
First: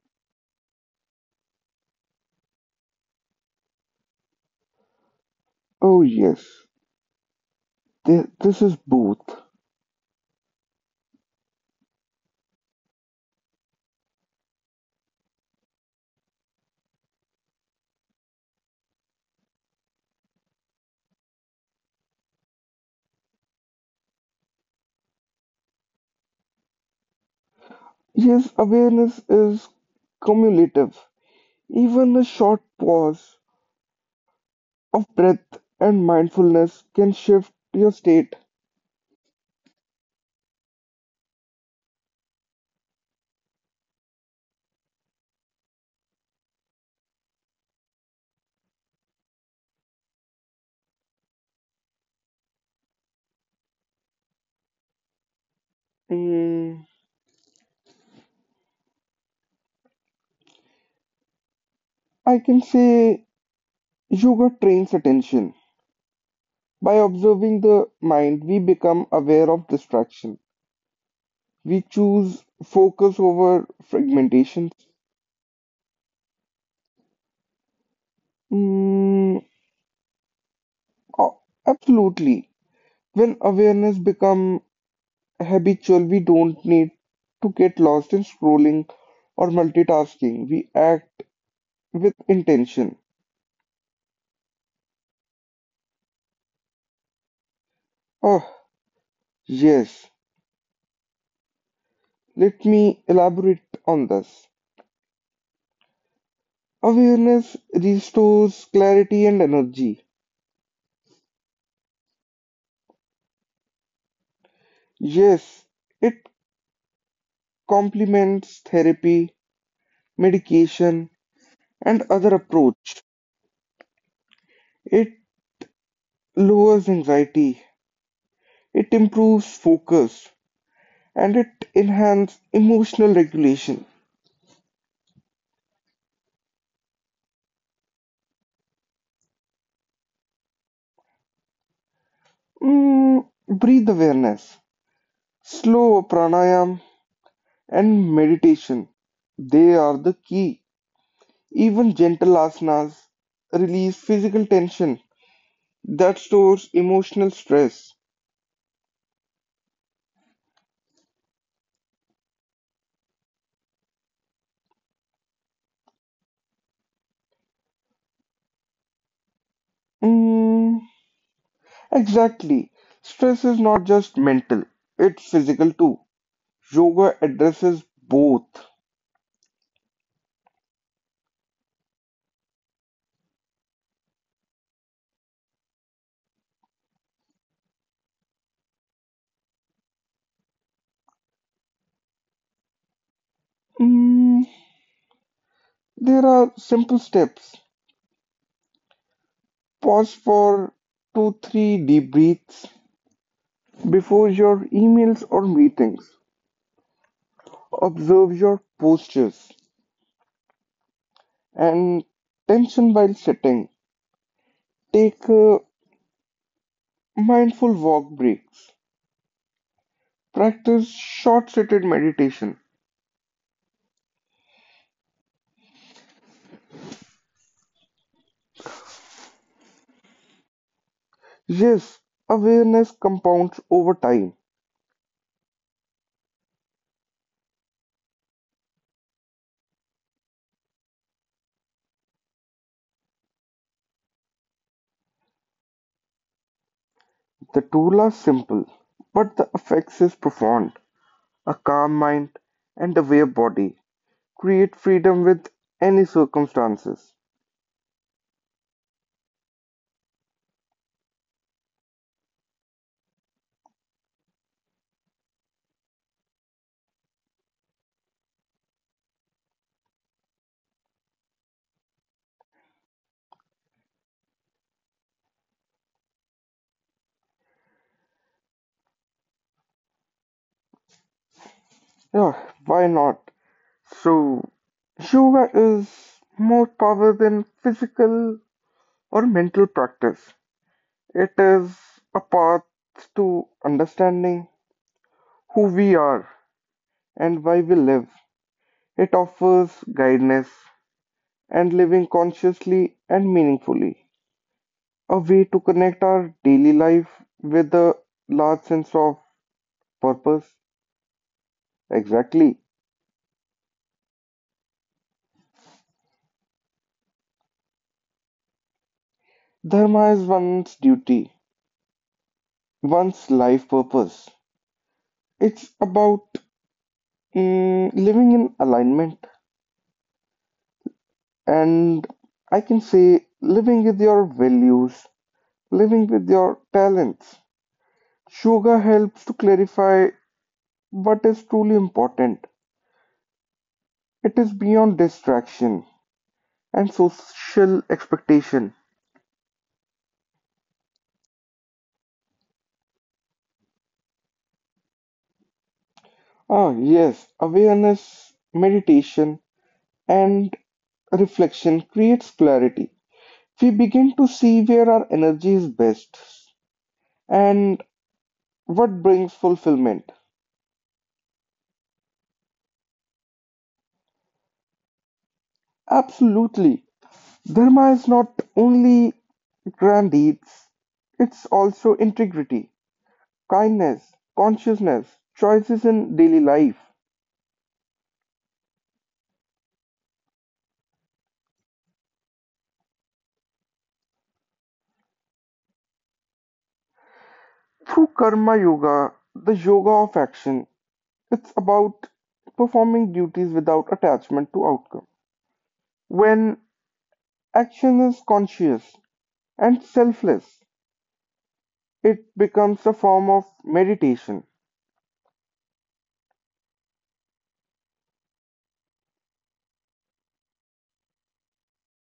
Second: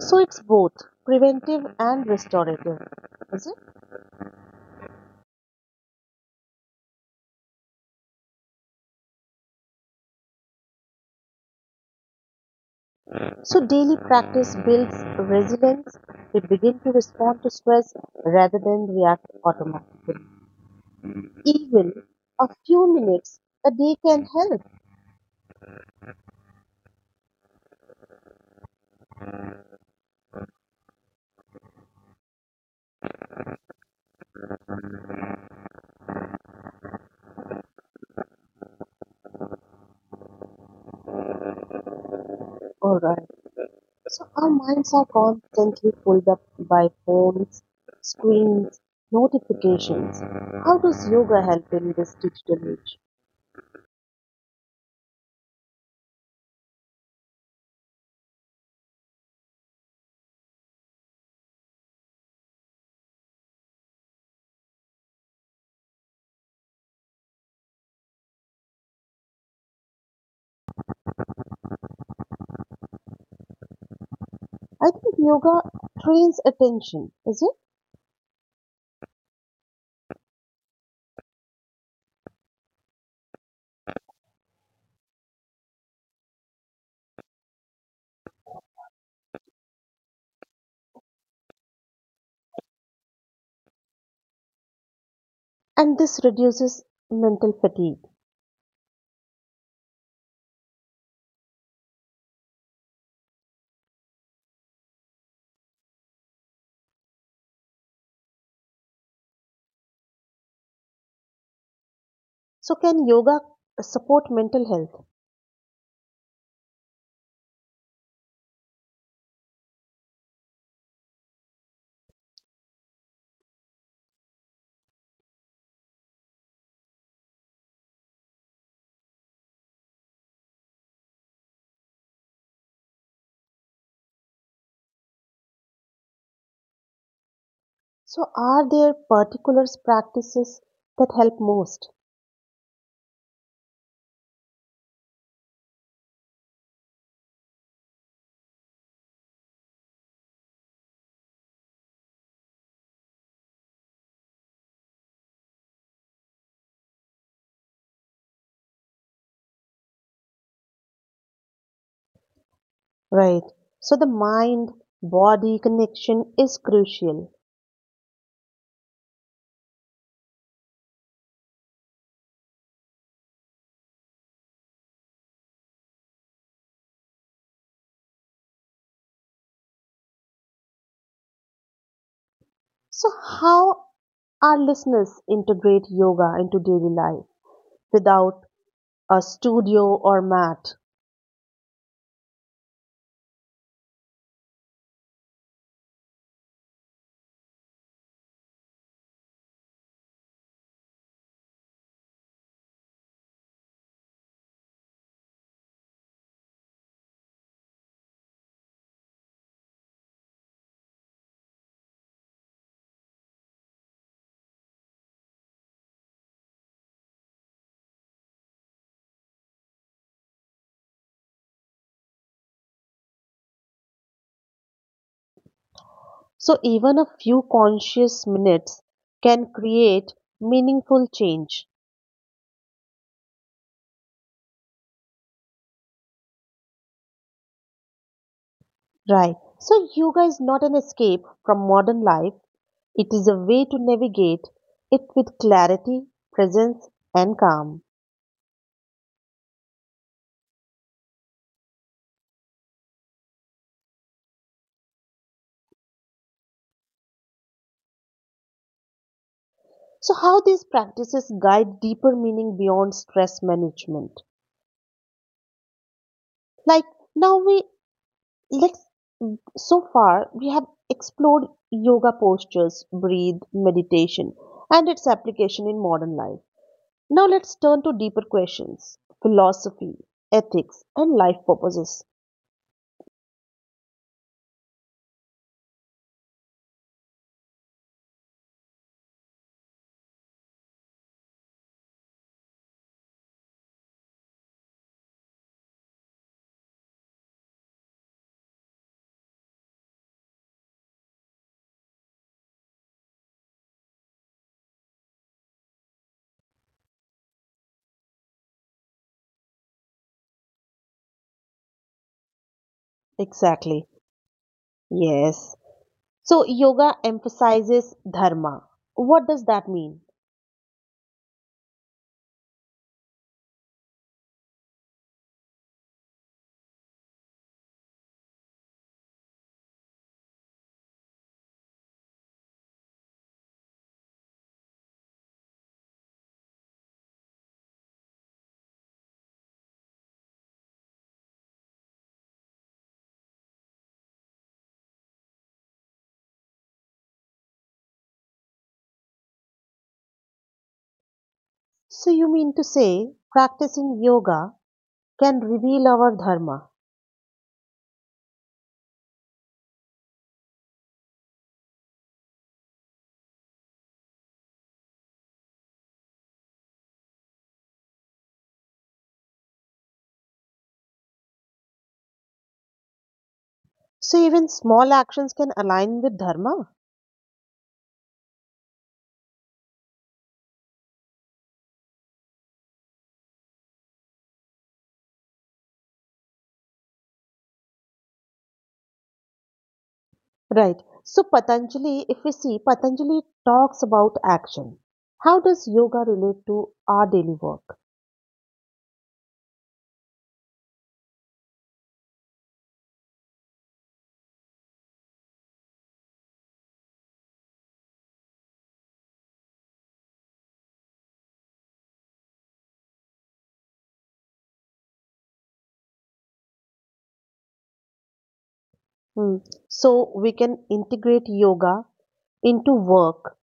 So, it's both preventive and restorative. Is it? Oh yes, this is both. So, daily practice builds resilience. We begin to respond to stress rather than react automatically. Even a few minutes a day can help. Yes, awareness is cumulative. Even a short pause of breath and mindfulness can shift your state. Alright. So our minds are constantly pulled up by phones, screens, notifications. How does yoga help in this digital age? Mm, I can say yoga trains attention. By observing the mind, we become aware of distraction. We choose focus over I think yoga fragmentation. trains attention, is it? Mm, oh, absolutely. When awareness become habitual, we don't need to get lost in scrolling or multitasking. We act with intention. And this reduces mental fatigue. Oh, yes. Let me elaborate on this. Awareness restores clarity and energy. So can yoga support mental health? Yes, it complements therapy, medication, and other approach. It lowers anxiety, it improves focus, and it enhances emotional regulation. So are there particular practices that help most? Breathe awareness, slow pranayam, and meditation. They are the key. Even gentle asanas release physical tension that stores emotional stress. Right. So the mind body connection is crucial. Mm, exactly. Stress is not just mental, it's physical too. Yoga addresses both. So, how our listeners integrate yoga into daily life without a studio or mat? Mm, There are simple steps. Pause for two, three deep breaths before your emails or meetings. Observe your postures and tension while sitting. Take mindful walk breaks. Practice short seated meditation. So, even a few conscious minutes can create meaningful change, Yes, awareness compounds over time. right? So, yoga is not an escape from modern life, it is a way to navigate it with clarity, presence, and calm. The tool are simple, but the effects is profound. A calm mind and aware body create freedom with any circumstances. So, how these practices guide deeper meaning beyond stress management? Like, now we Let's so far we have explored yoga postures, breathe, meditation, and its application in modern life. Now let's turn to deeper questions philosophy, ethics, and life purposes. Yeah, why not? So, yoga is more power than physical or mental practice. It is a path to understanding who we are and why we live. It offers guidance and living consciously and meaningfully, a way to connect our daily life with a large sense of purpose. Exactly. Exactly. Yes. So, yoga emphasizes dharma. What does that mean? Dharma is one's duty, one's life purpose. It's about living in alignment, and I can say living with your values, living with your talents. Yoga helps to clarify what is truly important. It is beyond distraction and social expectation. So, you mean to say practicing yoga can reveal our dharma? Ah, yes, awareness, meditation, and reflection creates clarity. We begin to see where our energy is best and what brings fulfillment. So, even small actions can align with dharma? Absolutely. Dharma is not only grand deeds, it's also integrity, kindness, consciousness, choices in daily life. Right. So Patanjali, if we see, Patanjali talks about action. How does yoga relate to our daily work? Through Karma Yoga, the yoga of action, it's about performing duties without attachment to outcome. When action is conscious and selfless, it becomes a form of meditation. Hmm. So we can integrate yoga into work,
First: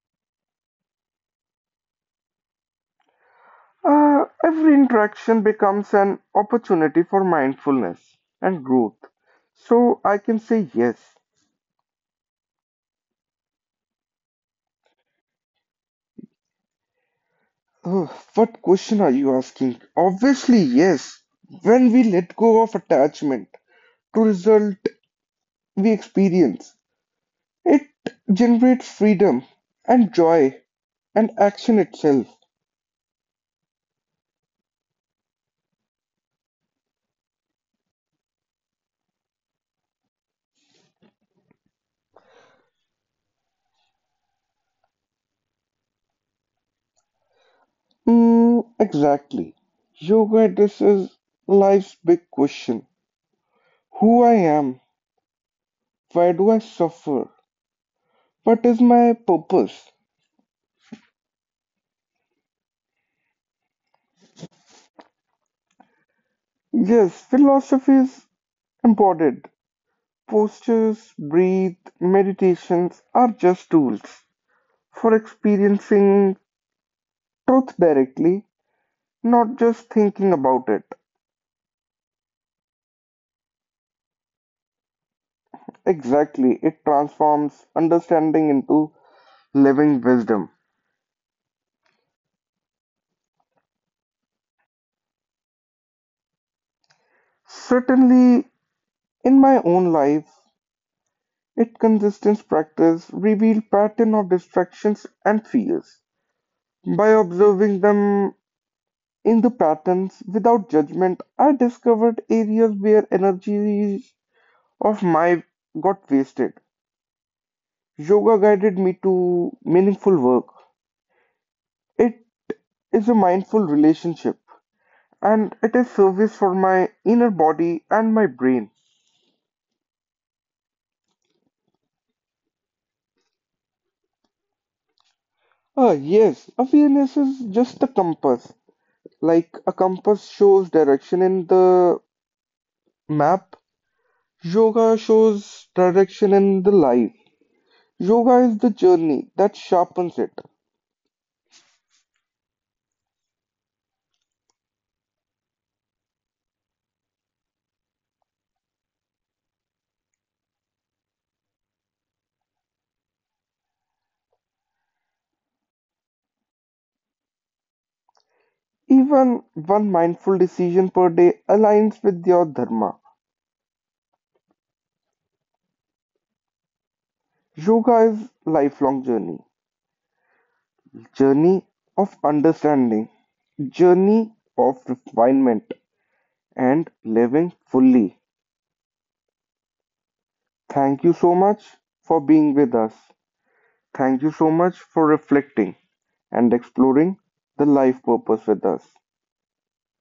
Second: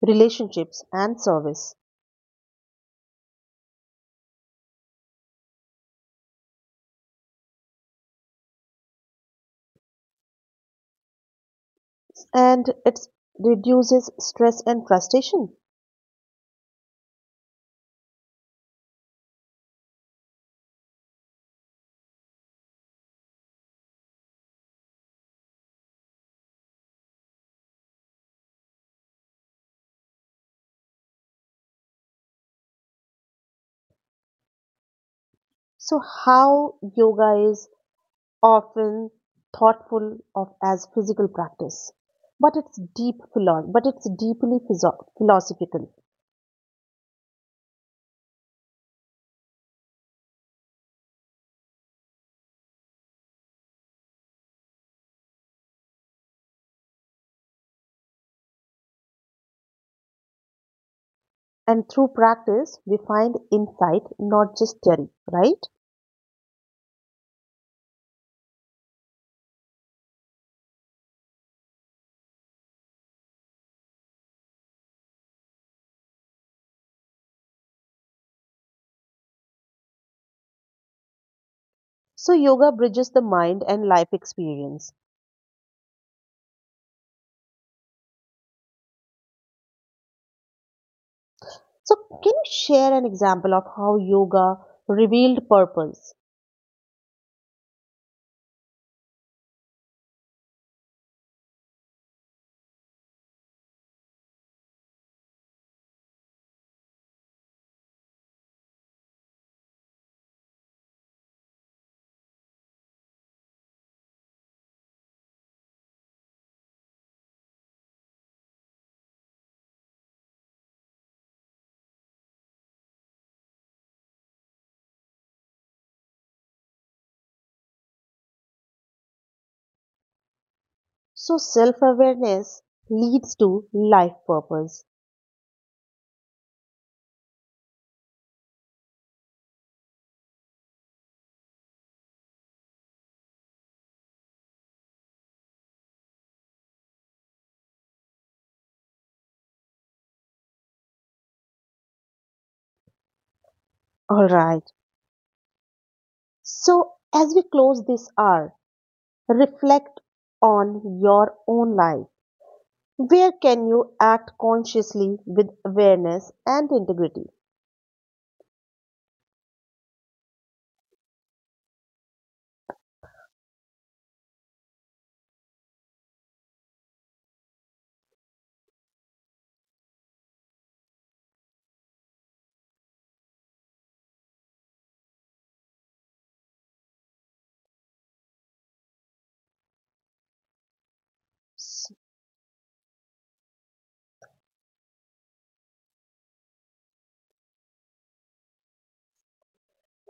relationships, and service, Every interaction becomes an opportunity for mindfulness and growth. So I can say yes. and it reduces stress and frustration. Uh, what question are you asking? Obviously, yes. When we let go of attachment to result we experience, it generates freedom and joy and action itself. So how yoga is often thoughtful of as physical practice, but it's deeply philosophical. Mm, exactly. Yoga addresses life's big question. Who I am? Why do I suffer? What is my purpose? And through practice, we find insight, not just theory, right? Yes, philosophy is embodied. Postures, breathe, meditations are just tools for experiencing truth directly, not just thinking about it. So, yoga bridges the mind and life experience. Exactly, it transforms understanding into living wisdom. So, can you share an example of how yoga revealed purpose? Certainly, in my own life, it consistent practice revealed pattern of distractions and fears. By observing them, in the patterns, without judgment, I discovered areas where energies of my got wasted. Yoga guided me to meaningful work. It is a mindful relationship and it is service for my inner body and my brain. So, self awareness leads to life purpose. Ah, yes, awareness is just a compass. Like a compass shows direction in the map, yoga shows direction in the life. Yoga is the journey that sharpens it. All right. So, as we close this hour, reflect on your own life. Where can you act consciously with awareness and integrity? Even one mindful decision per day aligns with your dharma. Yoga is lifelong journey, journey of understanding, journey of refinement and living fully. Thank you so much for being with us. Thank you so much for reflecting and exploring the life purpose with us.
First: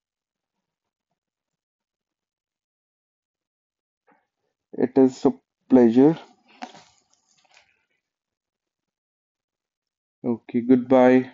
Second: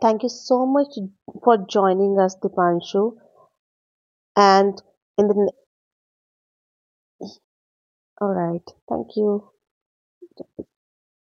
Thank you so much for joining us, Dipanshu. And It is in a the pleasure. All right, thank you. Okay, goodbye.